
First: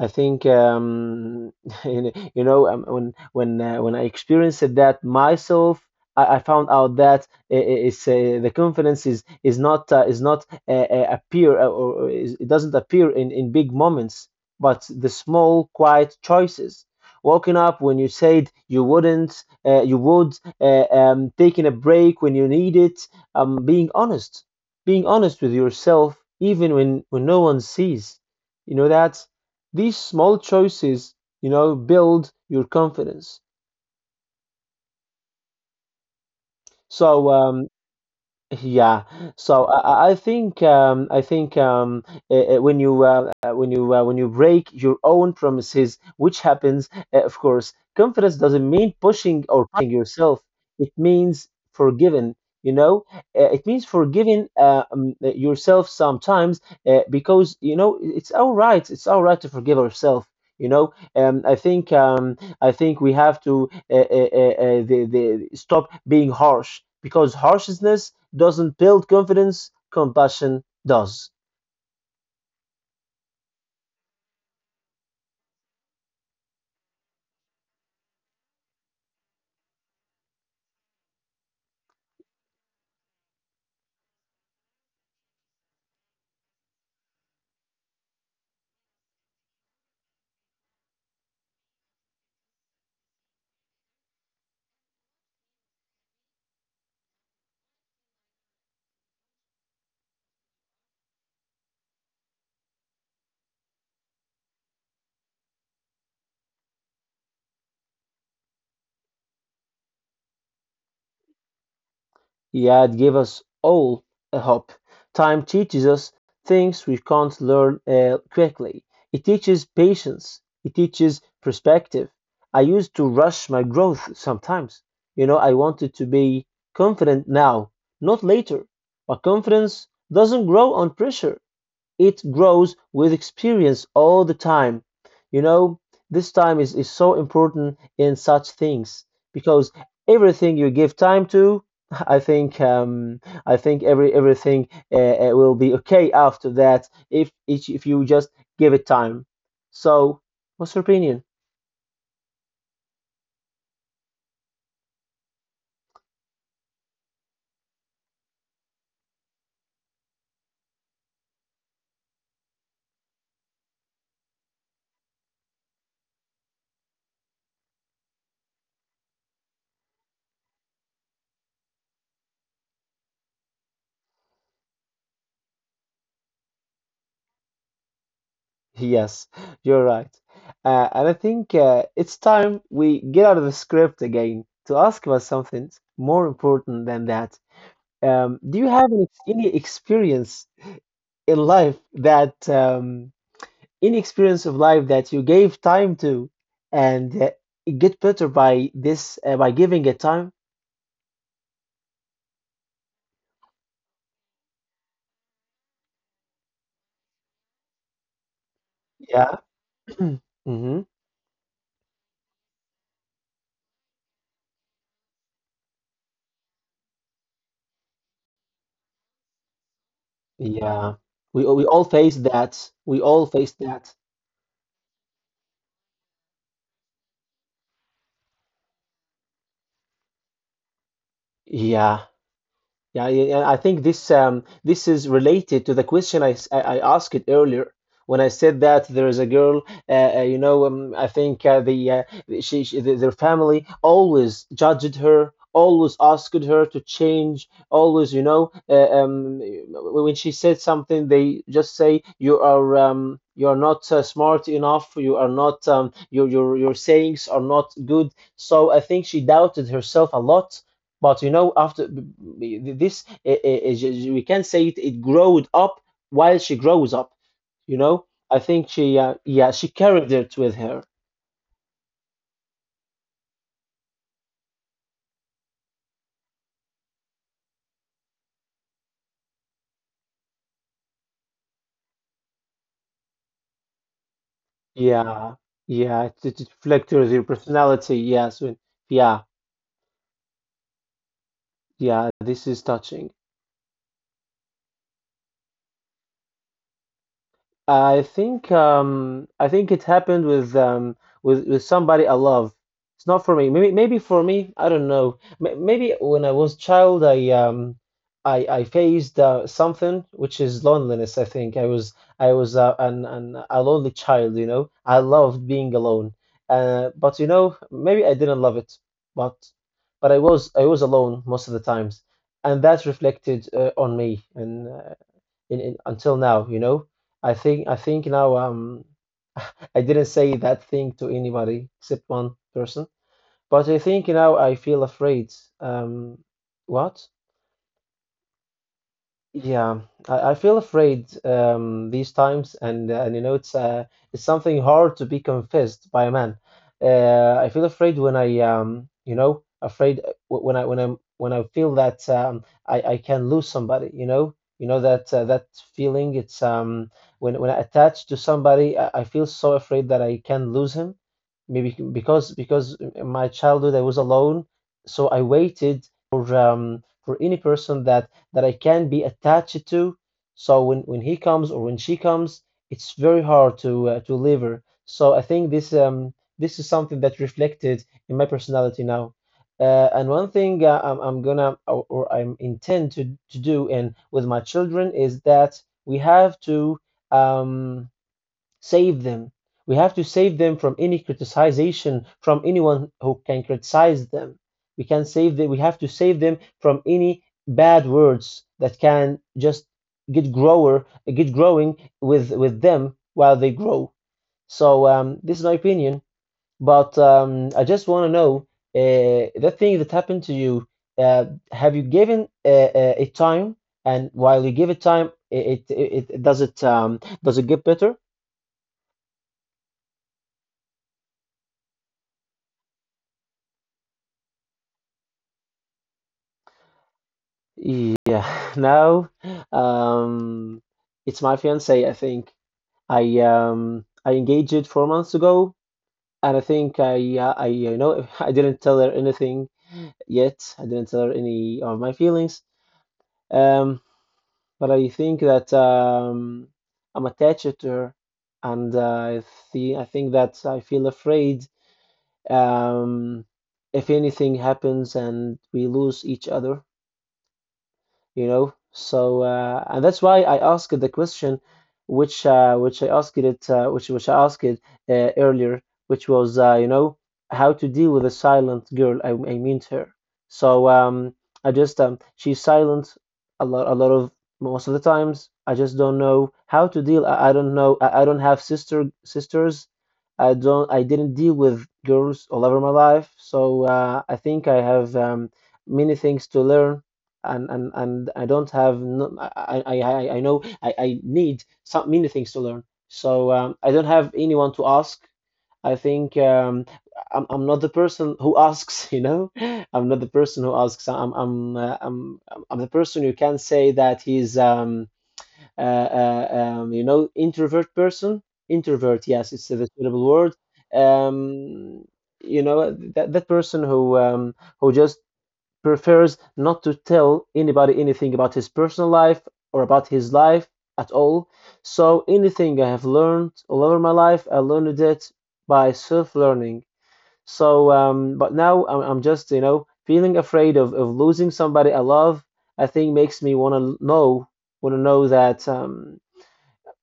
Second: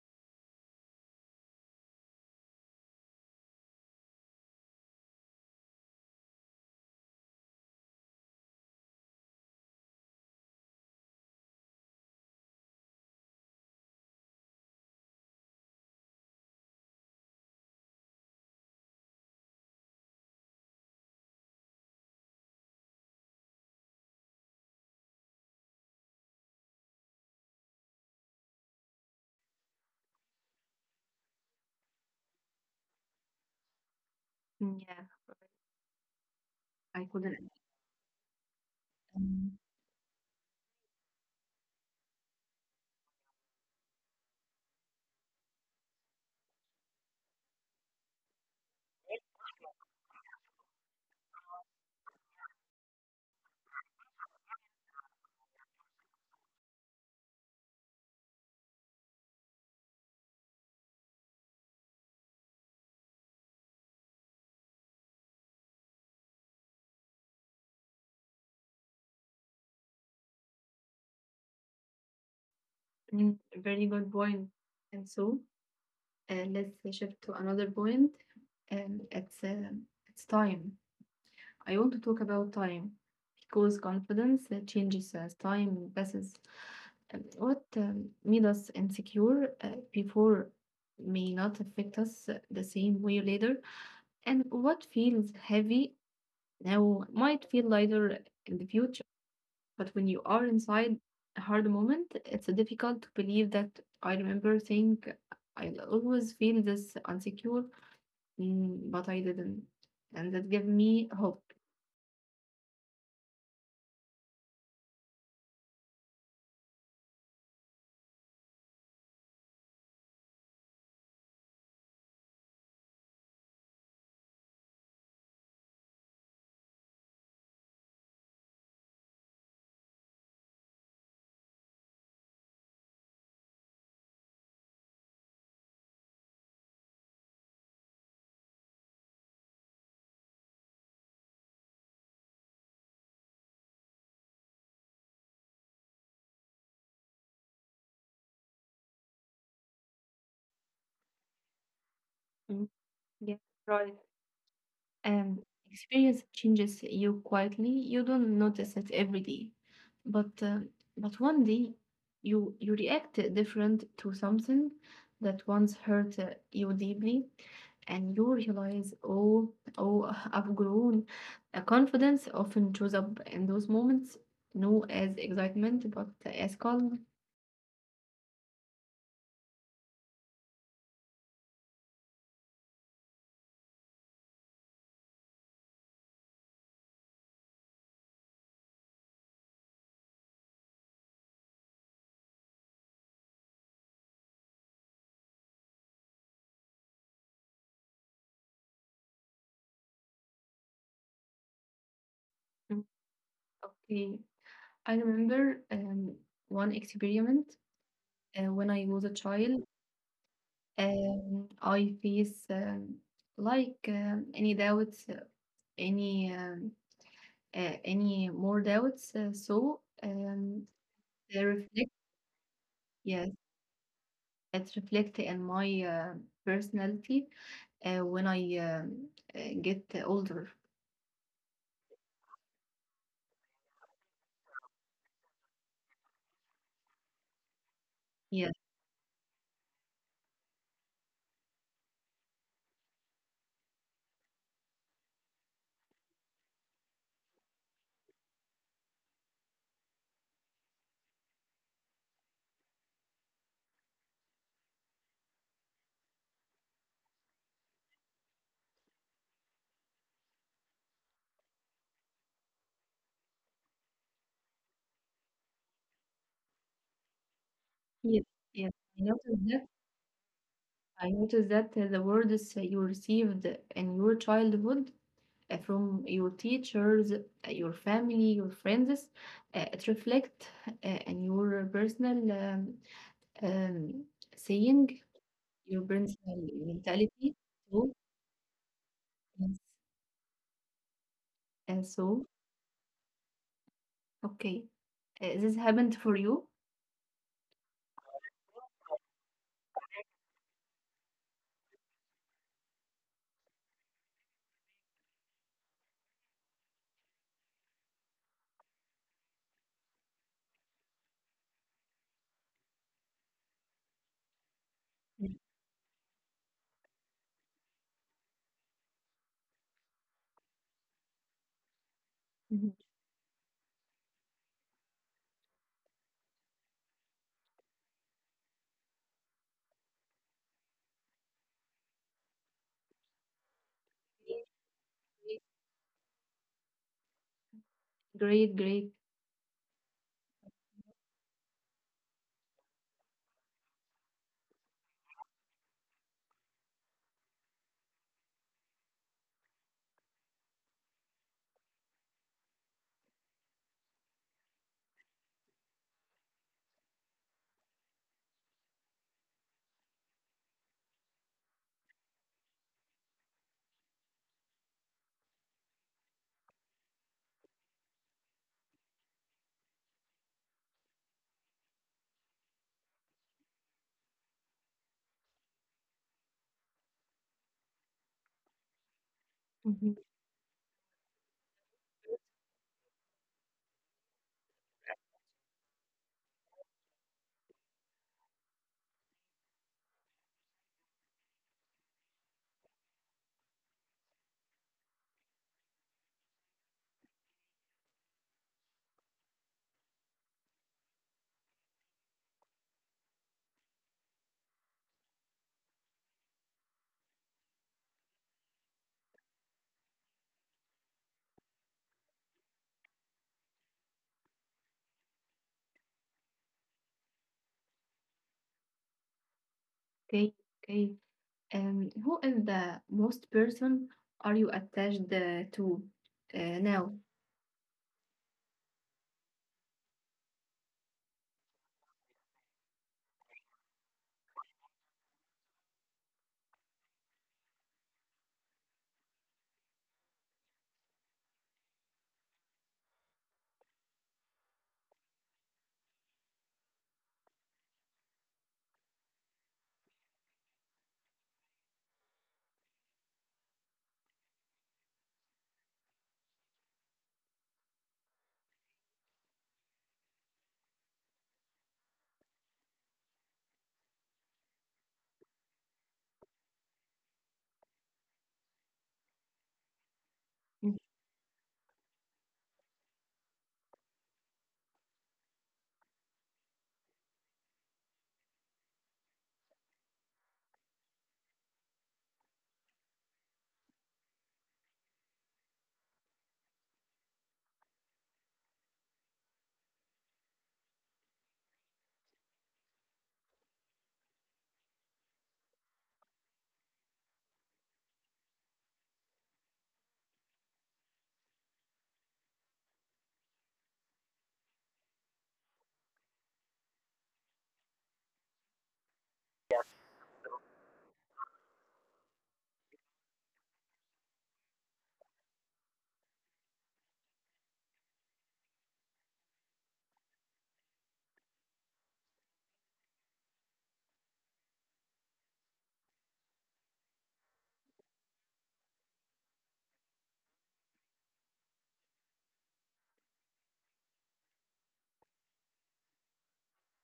I think <laughs> when I experienced that myself, I found out that it's the confidence is not appear or is, it doesn't appear in big moments, but the small quiet choices. Waking up when you said you wouldn't, taking a break when you need it, um, being honest, being honest with yourself even when no one sees. You know that these small choices, you know, build your confidence.
Mm, yeah, I
So
couldn't.
um, Yeah,
Um,
so I think when you when you when you break your own promises, which happens, of course, confidence doesn't mean pushing or punishing yourself. It means forgiving. You know, it means forgiving yourself sometimes because it's all right. It's all right to forgive ourselves. You know, um, I think um, I think we have to stop being harsh because harshness doesn't build confidence, compassion does.
mm, very good point. And so, let's shift to another point. And it's time. I want to talk about time, because confidence changes as time passes. What made us insecure before may not affect us the same way later, and what feels heavy now might feel lighter in the future. But when you are inside a hard moment, it's difficult to believe that. I remember think I'll always feel this insecure, mm, but I didn't, and that gave me hope.
Yet give us all a hope. Time teaches us things we can't learn quickly. It teaches patience. It teaches perspective. I used to rush my growth sometimes. You know, I wanted to be confident now, not later. But confidence doesn't grow on pressure. It grows with experience all the time. You know, this time is so important in such things because everything you give time to, <laughs> I think um, I think everything will be okay after that if each if you just give it time. So, what's your opinion? <laughs>
Mm, yeah, right. Um, Experience changes you quietly. You don't notice it every day, but uh, but one day you react different to something that once hurt you deeply, and you realize, oh, oh, I've grown. Confidence often shows up in those moments, no as excitement, but as calm.
Yes, you're right. And I think it's time we get out of the script again to ask about something more important than that. Do you have any experience in life that any experience of life that you gave time to and it get better by this by giving it time?
Mm, okay, I remember one experiment when I was a
Yeah.
child.
<clears throat> hmm
I face like any doubts, any um, any more doubts.
Yeah.
They
We all
reflect,
face that. We
yes,
all face that.
it reflect in my personality when I get older.
Yeah. Yeah, I think this is related to the question I asked it earlier when I
Yes,
said that there is a girl, you know, I think the their family always judged her, always asked her to change, always, you know, when she said something, they just say you are not smart enough, you are not your your sayings are not good. So I think she doubted herself a lot, but you know, after this, we can say it, it growed up while she grows up. You know,
yes,
I
yes.
think she,
I noticed
yeah,
that.
she carried it with her.
I noticed that the words you received in your childhood from your teachers, your family, your friends. It reflects in your personal um, saying,
Yeah,
your
yeah, it,
personal
it reflected her
mentality. So,
personality. Yes, when- yeah,
yes. And
yeah.
so,
This is touching.
okay, this happened for you.
I think it happened with somebody I love. It's not for me. Maybe maybe for me, I don't know. M maybe when I was child, I faced something which is loneliness. I think I was an a lonely child, you know. I
Mhm.
loved being alone. But you know, maybe I didn't love it, but but I was alone most of the times, and
Mhm.
that reflected on me. And in until now, you know. I think now I didn't say that thing to anybody except one person, but I think now I feel afraid.
Great,
Um, what?
great,
Yeah, I feel afraid these times, and you know it's something hard to be confessed by a man. I feel afraid when I you know afraid when I when I'm when I feel that I can lose somebody. You know that that feeling. It's when I attach to somebody, I feel so afraid that I can lose him. Maybe because in my childhood I was alone, so I waited for any person that that I can be attached to. So when he comes or when she comes, it's very hard to leave her. So I think this is something that reflected in my personality now.
mhm.
And one thing I'm gonna or I'm intend to do and with my children is that we have to um save them. We have to save them from any criticization from anyone who can criticize them. We can save them. We have to save them from any bad words that can just get grower get growing with them while they grow. So this is my opinion, but I just want to know that thing that happened to you. Have you given it time? And while you give it time, it does it does it get better?
Okay, okay. Who is the most person are you attached to now?
Yeah, <laughs> now um, it's my fiance. I think I engaged it 4 months ago, and I think I you know <laughs> I didn't tell her anything yet. I didn't tell her any of my feelings. Um, but I think that I'm attached to her, and I I think that I feel afraid um, if anything happens and we lose each other. You know. So and that's why I asked the question, which which I asked it earlier, which was you know how to deal with a silent girl. I mean to her. So
Mhm.
I just she's silent a lot of most of the times. I just don't know how to deal. I don't know. I don't have sisters. I don't. I didn't deal with girls all over my life. So I think I have many things to learn and I don't have I know I need some many things to learn. So I don't have anyone to ask. I think um, I'm not the person who asks, <laughs> you know. I'm not the person who asks. I'm the person who can say that he's uh, uh you know introvert person. Introvert, yes, it's the suitable word. Um, you know that that person who just prefers not to tell anybody anything about his personal life or about his life at all. So anything I have learned all over my life, I learned it by self-learning. So, but now I'm just, you know, feeling afraid of losing somebody I love. I think makes me want to know that um,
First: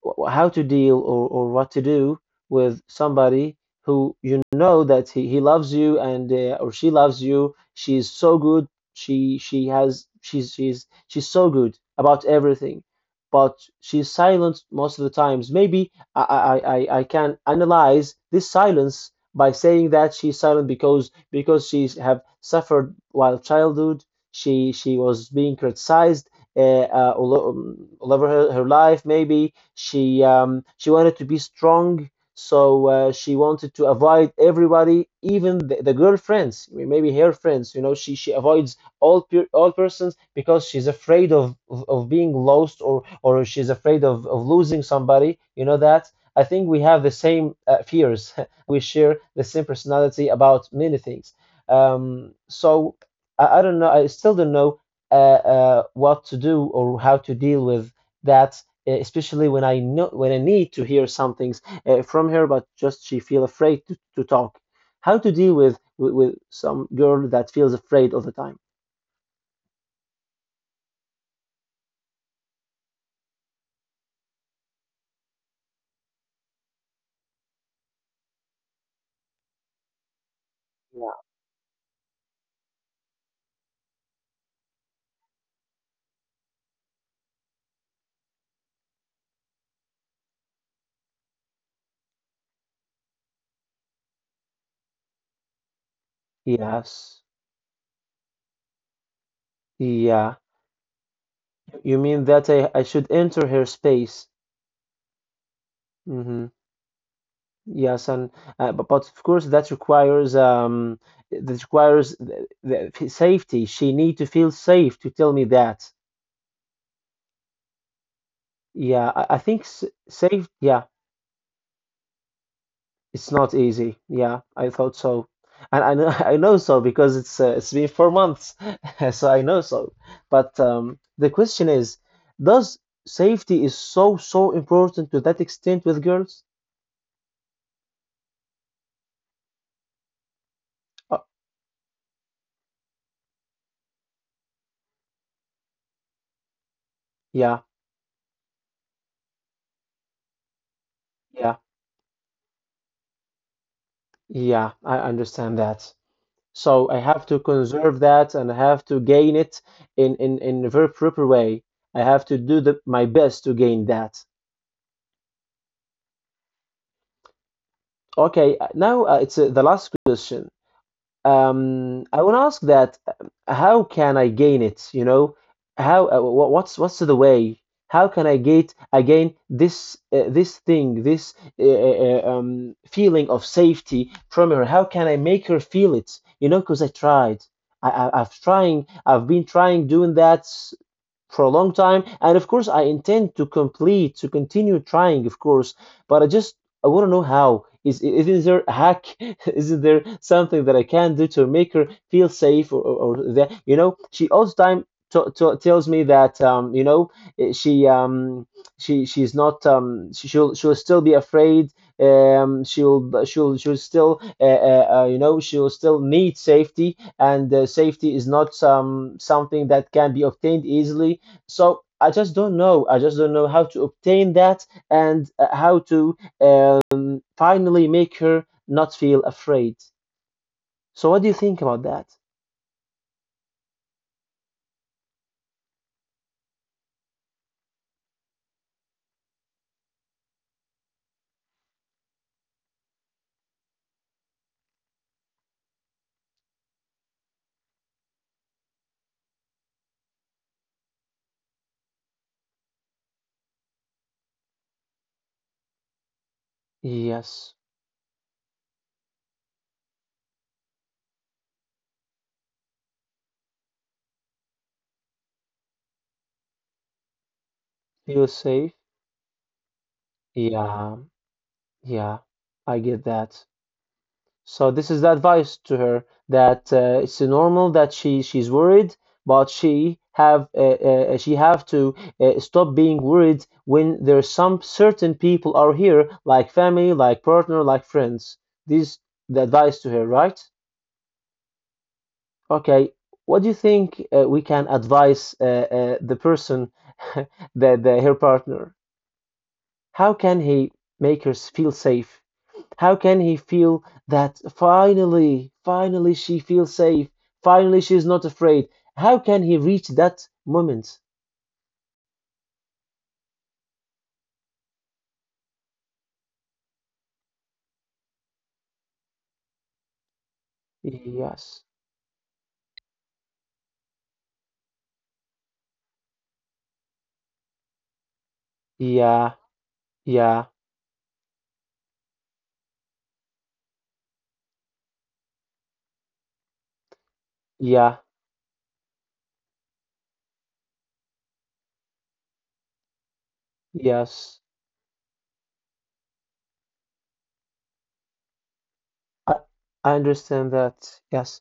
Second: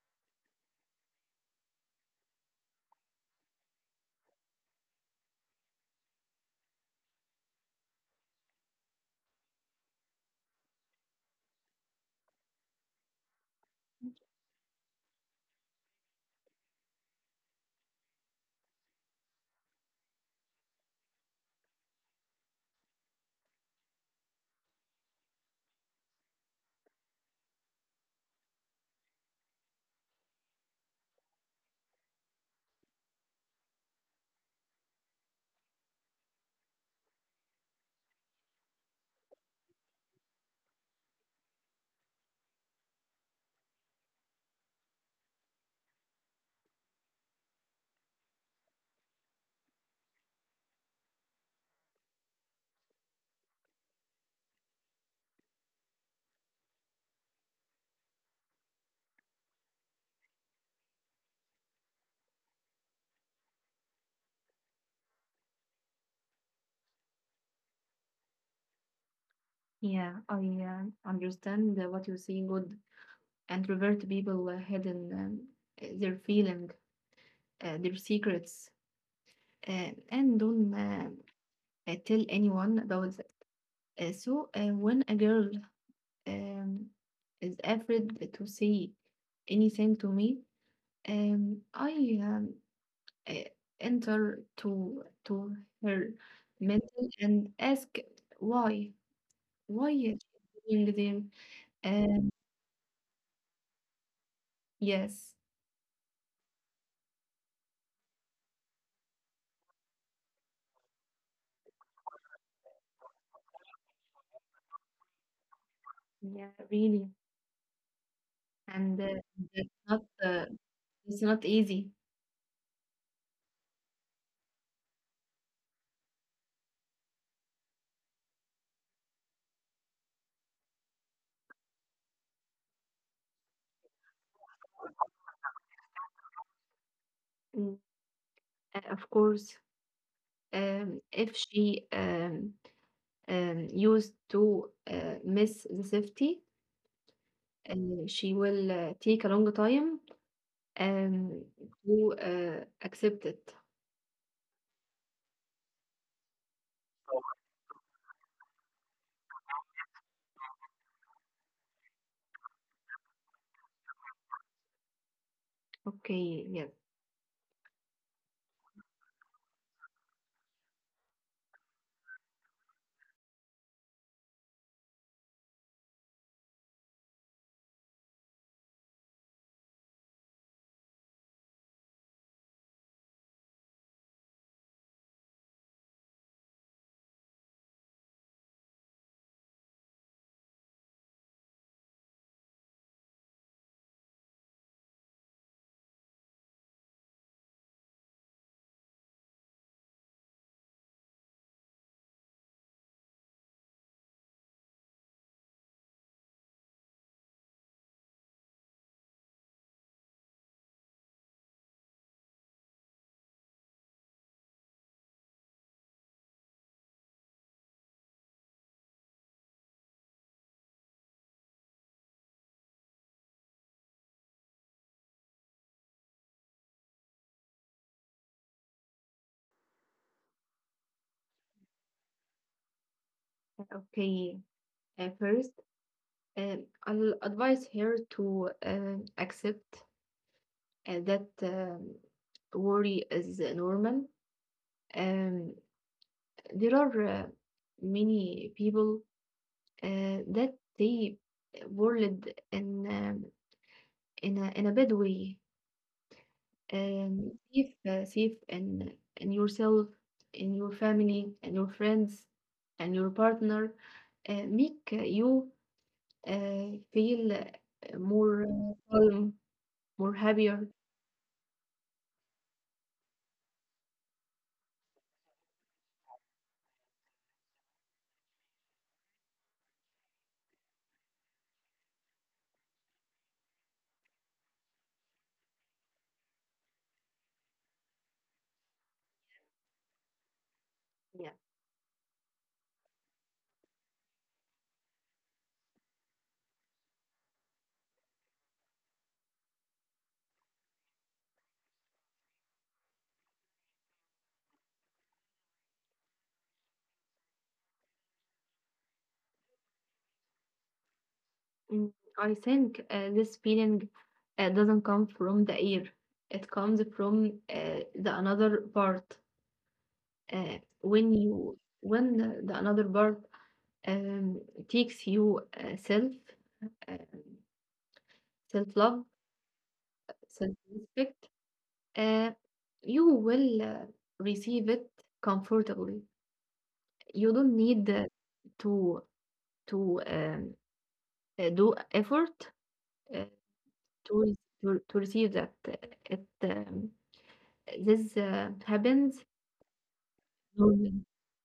wh- how to deal or what to do with somebody who you know that he loves you and or she loves you. She's so good, she's so good about everything, but she's silent most of the times. Maybe I can analyze this silence by saying that she's silent because she's have suffered while childhood. She was being criticized all, over her life. Maybe she wanted to be strong, so she wanted to avoid everybody, even the girlfriends, maybe her friends. You know, she avoids all persons because she's afraid of being lost or she's afraid of losing somebody. You know that. I think we have the same fears. <laughs> We share the same personality about many things. So I don't know. I still don't know what to do or how to deal with that especially when I know when I need to hear some things from her, but just she feel afraid to talk. How to deal with some girl that feels afraid all the time.
Yeah, I understand what you say. Good. And revert people hidden their feeling, their secrets, uh, and don't
Yeah.
uh, uh, tell anyone about that. So when a girl um, is afraid to say anything to me, I uh, enter to her mental
Yes.
and ask why why is
Yeah,
she doing this?
you mean that I should enter her space.
Yes,
Hmm. Yes, and but of course that requires the, safety. She need to feel safe to tell me that.
yeah, really. And
Yeah, I think
that's
s
not
safe. Yeah,
it's not easy.
it's not easy. Yeah, I thought so, and I know <laughs> I know so because it's been 4 months, <laughs> so I know so. But the question is, does safety is so so important to that extent with girls?
Mm. Of course,
Uh,
if she used to miss the safety,
yeah,
uh, she will take a long time um,
yeah,
to accept it.
yeah. I understand that. So I have to conserve that and I have to gain it in a very proper way. I have to do my best to gain that.
Okay, yes,
Okay, now it's the last question. I want to ask that how can I gain it? You know, how wh- what's the way? How can I get again this this thing, this feeling of safety from her? How can I make her feel it? You know, because I tried. I've trying. I've been trying doing that for a long time, and of course I intend to complete to continue trying, of course, but I just, I want to know how is there a hack? <laughs> Is there something that I can do to make her feel safe? Or that, you know, she all the time tells me that, you know, eh, she's not she'll still be afraid. She'll still you know, she'll still need safety, and safety is not something that can be obtained easily. So I just don't know. I just don't know how to obtain that, and how to finally make her not feel afraid. So what do you think about that?
okay. First, I'll advise her to accept that worry is normal. Um, There are many people that they world in a bad way.
Yes,
Safe and in yourself, in your family, and your friends, and your partner, make you feel
feel
more
safe.
calm, more happier.
Yeah, yeah, I get that. So this is the advice to her that, it's normal that she's worried, but she have to stop being worried when there's some certain people are here, like family, like partner, like friends. This the advice to her, right?
Yeah,
Okay. What do you think we can advise the person, <laughs> the her partner? How can he make her feel safe? How can he feel that, finally, finally she feels safe, finally she's not afraid? How can he reach that moment?
mm, I think this feeling doesn't come from the air. It comes from the another part. When you
Yes.
when the another part um, takes you uh, self love,
Yeah, yeah,
self respect, uh, you will receive it comfortably. You don't need
yeah,
to to do effort uh, to, re-
yes.
to receive that. It This happens
I, I understand that.
normally.
Yes.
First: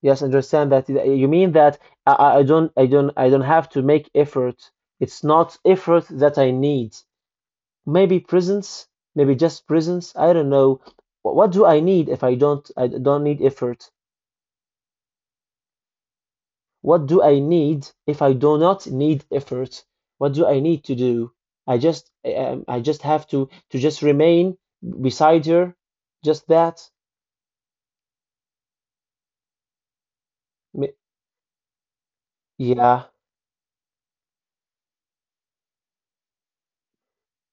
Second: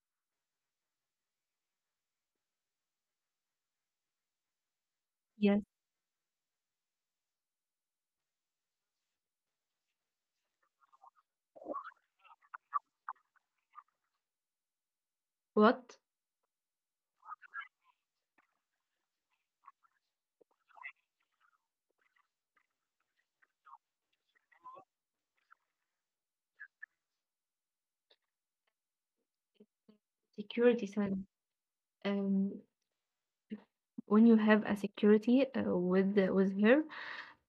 Yes, understand that. You mean that I don't have to make effort. It's not
Yes,
effort that I need. Maybe presence, maybe just presence. I don't know. What do I need if I don't need effort?
what
What do I need if I do not need effort? What do I need to do? I just have to just remain beside her, just that. M-
security sign. um
Yeah,
when you have a security with her,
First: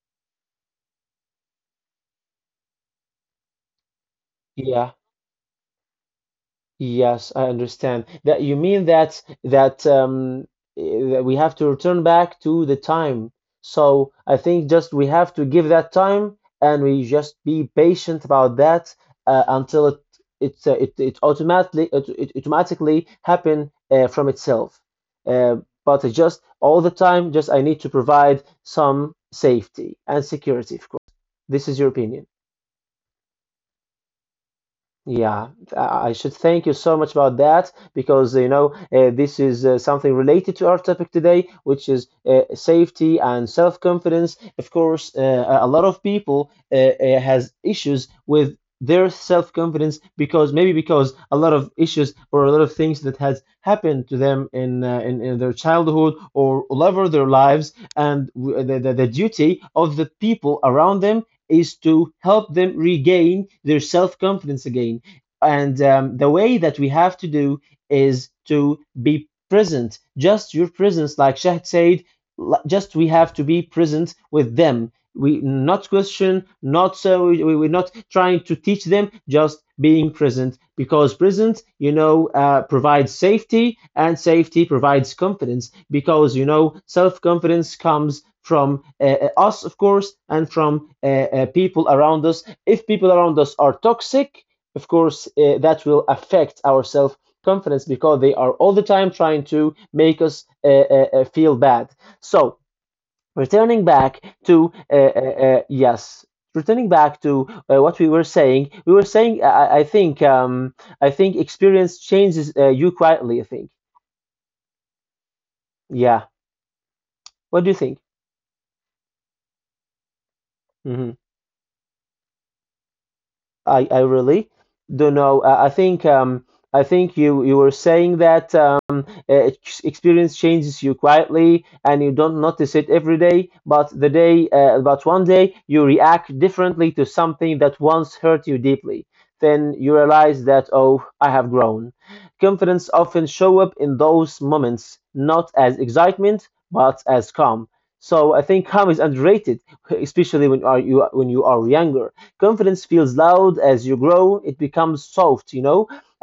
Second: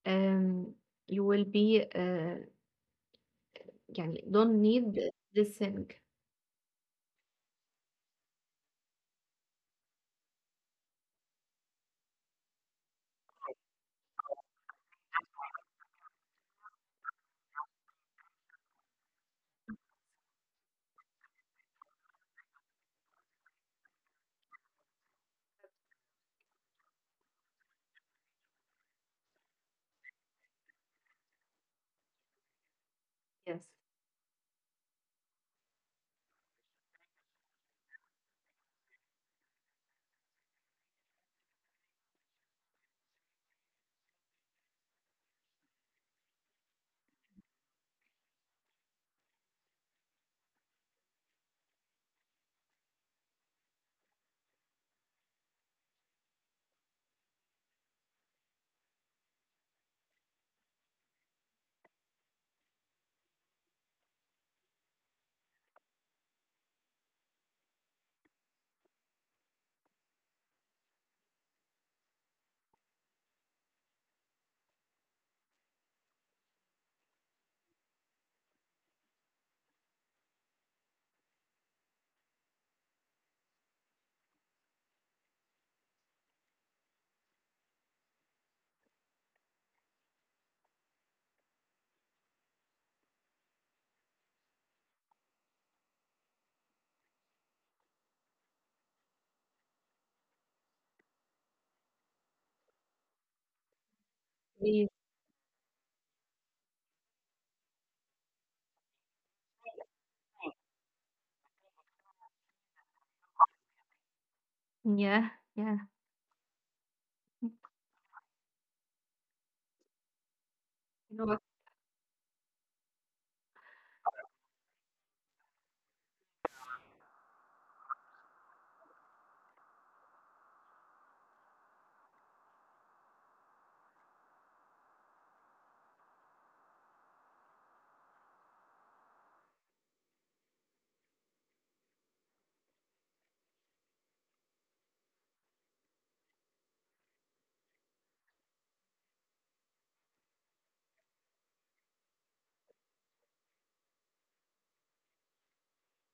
um, you will be يعني don't
yeah.
need this thing.
Yes, I understand. That you mean that that we have to return back to the time. So I think just we have to give that time, and we just be patient about that, until it automatically, it automatically happen from itself. Uh, but it just all the time, just I need to provide some safety and security, of course. This is your opinion.
Yes.
Yeah, I should thank you so much about that, because you know, this is something related to our topic today, which is safety and self-confidence. Of course, a lot of people has issues with their self-confidence, because maybe because a lot of issues or a lot of things that has happened to them in their childhood or all over their lives, and the duty of the people around them is to help them regain their self confidence again. And the way that we have to do is to be present, just your presence, like Shahd said, just we have to be present with them. We not question, not we're not trying to teach them, just being present, because present, you know, provides safety, and safety provides confidence, because you know, self-confidence comes from us, of course, and from people around us. If people around us are toxic, of course that will affect our self confidence, because they are all the time trying to make us feel bad. So returning back to
Please.
yes, returning back to what we were saying, we were saying, I think experience changes you quietly. I think,
Yeah, yeah.
yeah. What do you think?
You
Mhm.
know what?
I really don't know. I think you were saying that um, experience changes you quietly, and you don't notice it every day, but the day, but one day you react differently to something that once hurt you deeply. Then you realize that, oh, I have grown. Confidence often show up in those moments, not as excitement but as calm. So I think calm is underrated, especially when you are you when you are younger. Confidence feels loud. As you grow, it becomes soft, you know.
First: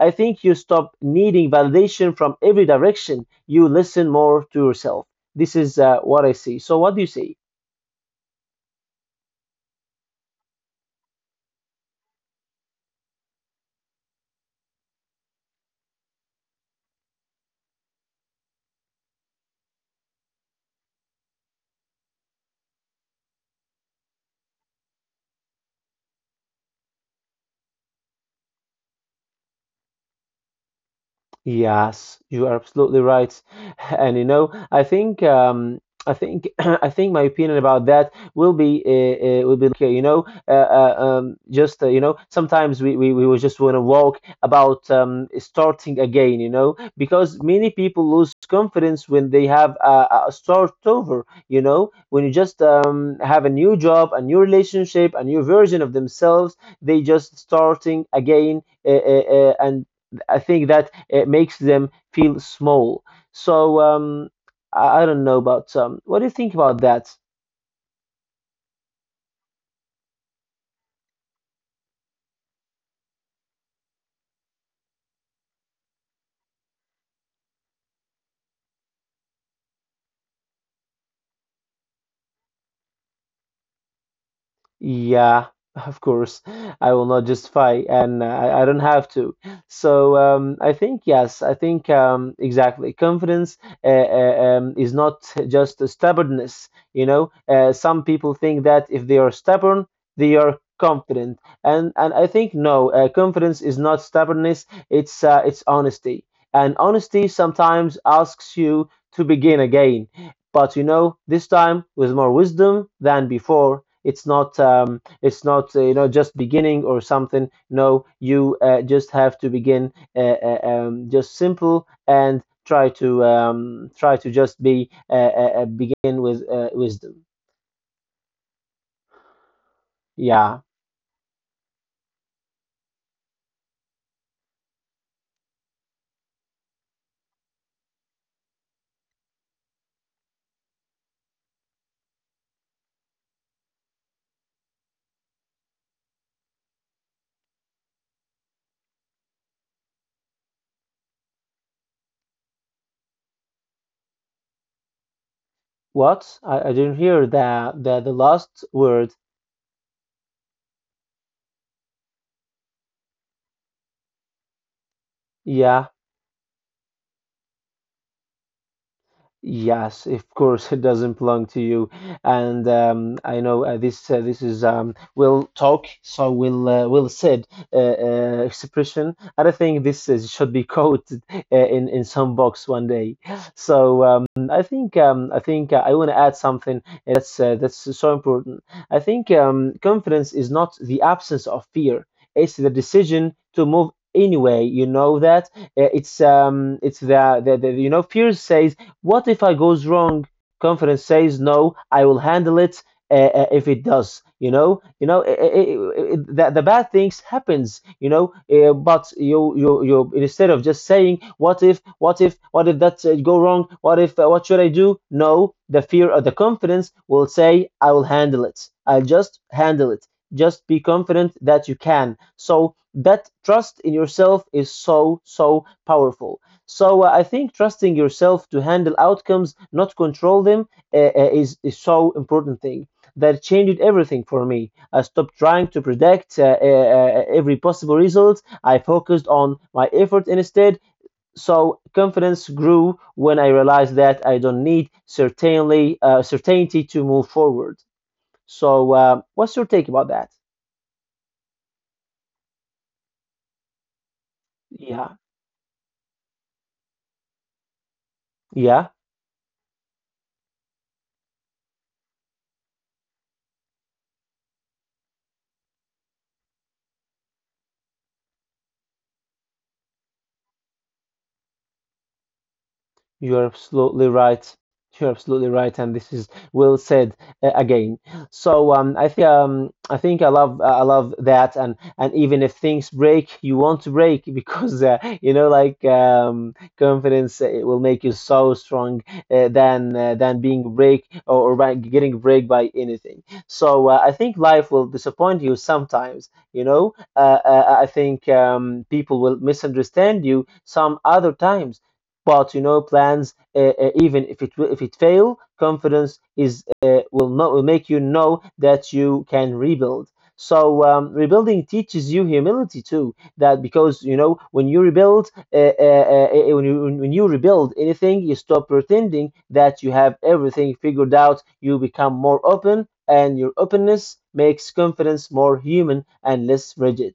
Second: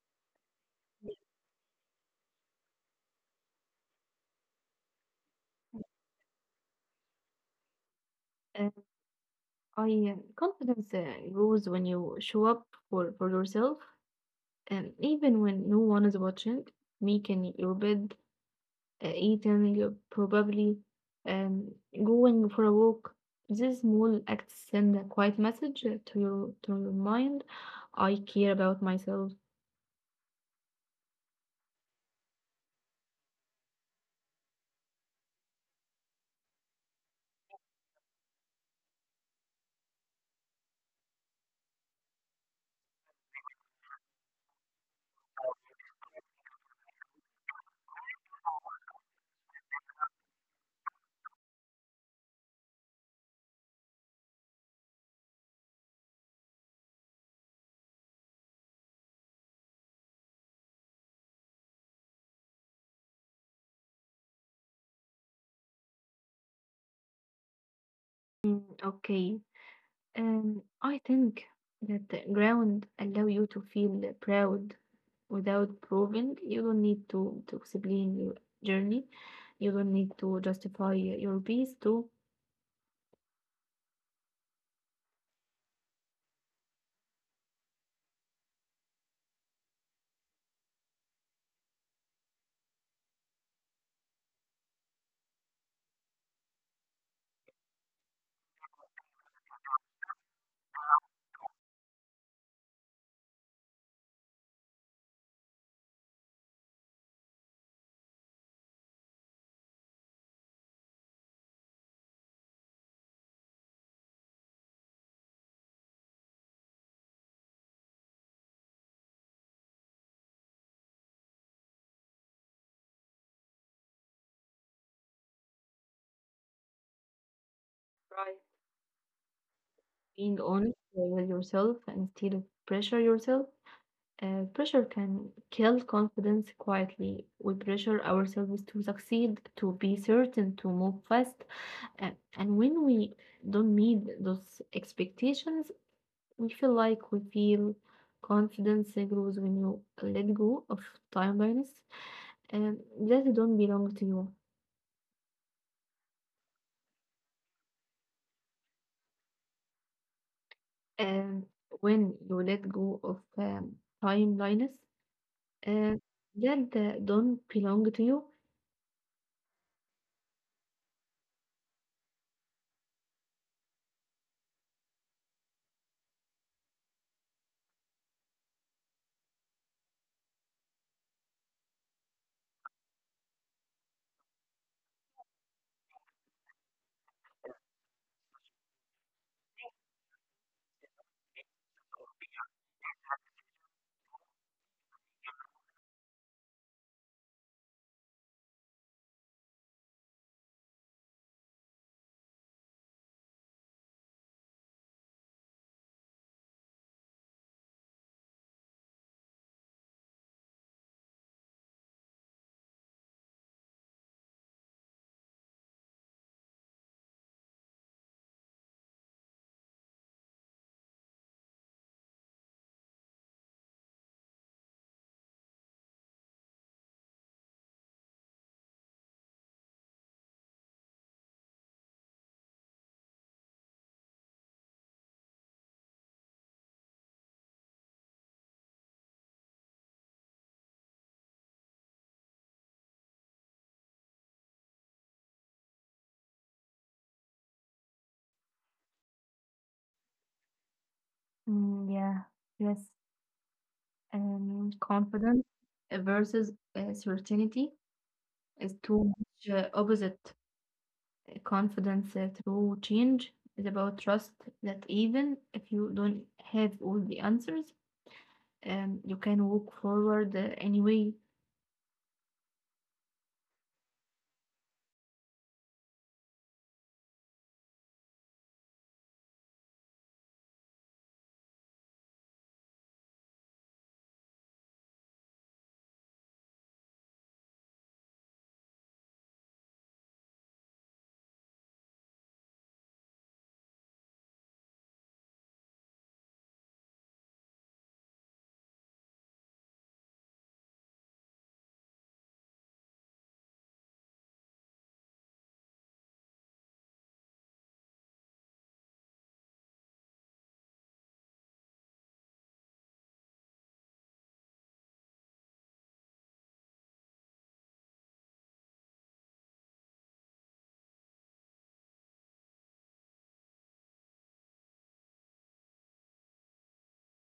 I think you stop needing validation from every direction. You listen more to yourself. This is what I see. So what do you say?
Uh, I confidence grows when you show up for yourself, and even when no one is watching, making your bed, eating probably, um, going for a walk. These small acts send a quiet message to your mind. I care about myself.
Yes, you are absolutely right. <laughs> And you know, I think <clears throat> I think my opinion about that will be like, you know, sometimes we will just want to walk about starting again, you know, because many people lose confidence when they have a start over. You know, when you just have a new job, a new relationship, a new version of themselves, they just starting again, and I think that it makes them feel small. So I don't know, but what do you think about that?
Mm, okay. I think that the ground allow you to feel proud without proving. You don't need to explain your journey. You don't need to justify your peace to
Yeah, <laughs> of course. I will not justify, and uh, I don't have to. So I think yes, I think exactly. Confidence is not just a stubbornness. You know, some people think that if they are stubborn, they are confident, and I think no, confidence is not stubbornness. It's honesty, and honesty sometimes asks you to begin again, but you know, this time with more wisdom than before. It's not it's not you know, just beginning or something, no, you just have to begin just simple, and try to try to just be begin with wisdom.
try being
Yeah.
honest with yourself and still pressure yourself. Pressure can kill confidence quietly. We pressure ourselves to succeed, to be certain, to move fast. Uh, and when we don't meet those expectations, we feel like we feel confidence grows when you let go of timelines and that don't belong to you.
What, I didn't hear the last word.
And when you let go of timelines
Yeah.
and that don't belong to you,
Yes, of course, it doesn't belong to you. And I know this is will talk, so will said expression. And I don't think this is, should be <laughs> quoted in some box one day. So I think I want to add something that's so important. I think confidence is not the absence of fear; it's the decision to move anyway. You know that. It's the, you know, fear says, what if I goes wrong? Conference says, no, I will handle it, uh, if it does. You know, the bad things happens. You know, but you, instead of just saying what if, what if, what if that go wrong? What if? What should I do? No, the fear or the confidence will say, I will handle it. I'll just handle it. Just be confident that you can. So that trust in yourself is so so powerful. So I think trusting yourself to handle outcomes, not control them, is so important thing that changed everything for me. I stopped trying to predict every possible result. I focused on my effort instead. So confidence grew when I realized that I don't need certainly certainty to move forward. So what's your take about that?
mm, yeah, yes,
Yeah,
confidence versus certainty is
yeah.
too much opposite. Confidence through change is about trust that even if you don't have all the answers, you can walk forward anyway.
You're absolutely right. You're absolutely right, and this is well said again. So I think I love that, and even if things break, you want to break, <laughs> because you know, like confidence it will make you so strong, than being break, or by getting break by anything. So I think life will disappoint you sometimes. You know, I think people will misunderstand you some other times, but you know, plans, even if if it fail, confidence is will not will make you know that you can rebuild. So rebuilding teaches you humility too. That because you know when you rebuild, when you rebuild anything, you stop pretending that you have everything figured out. You become more open, and your openness makes confidence more human and less rigid.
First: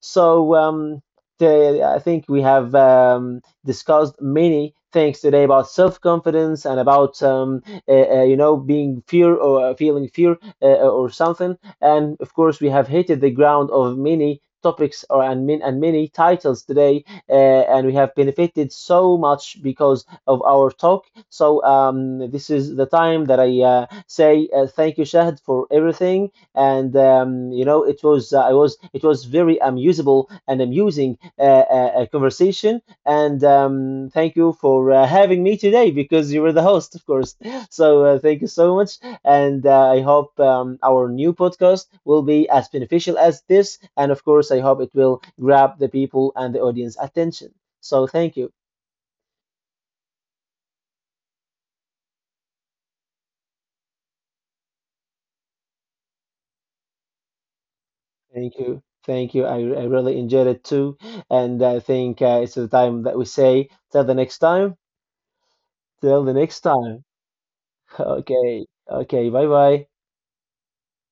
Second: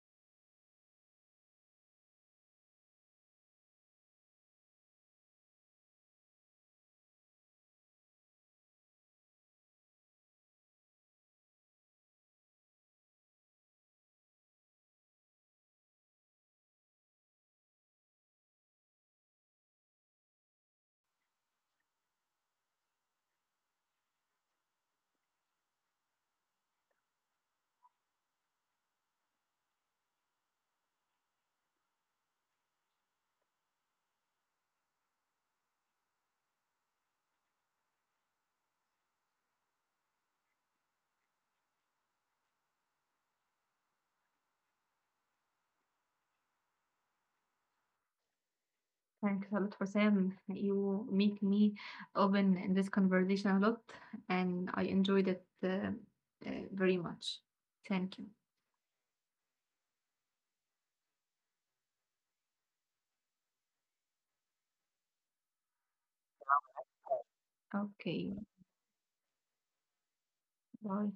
So I think we have discussed many things today about self-confidence and about you know, being fear or feeling fear or something. And of course we have hit the ground of many topics and many titles today, and we have benefited so much because of our talk. So this is the time that I say thank you, Shahd, for everything. And you know, it was I was it was very amusable and amusing conversation. And thank you for having me today, because you were the host, of course. <gasps> <laughs> So thank you so much. And I hope our new podcast will be as beneficial as this. And of course, I hope it will grab the people and the audience attention. So thank you.
Thanks a lot, Hussein. You make me open in this conversation a lot, and I enjoyed it very much. Thank you.
Thank you. Thank you. I really enjoyed it too. And I think it's the time that we say, till the next time. Till the next time. <laughs>
Okay,
Okay. Okay. Bye bye.
bye.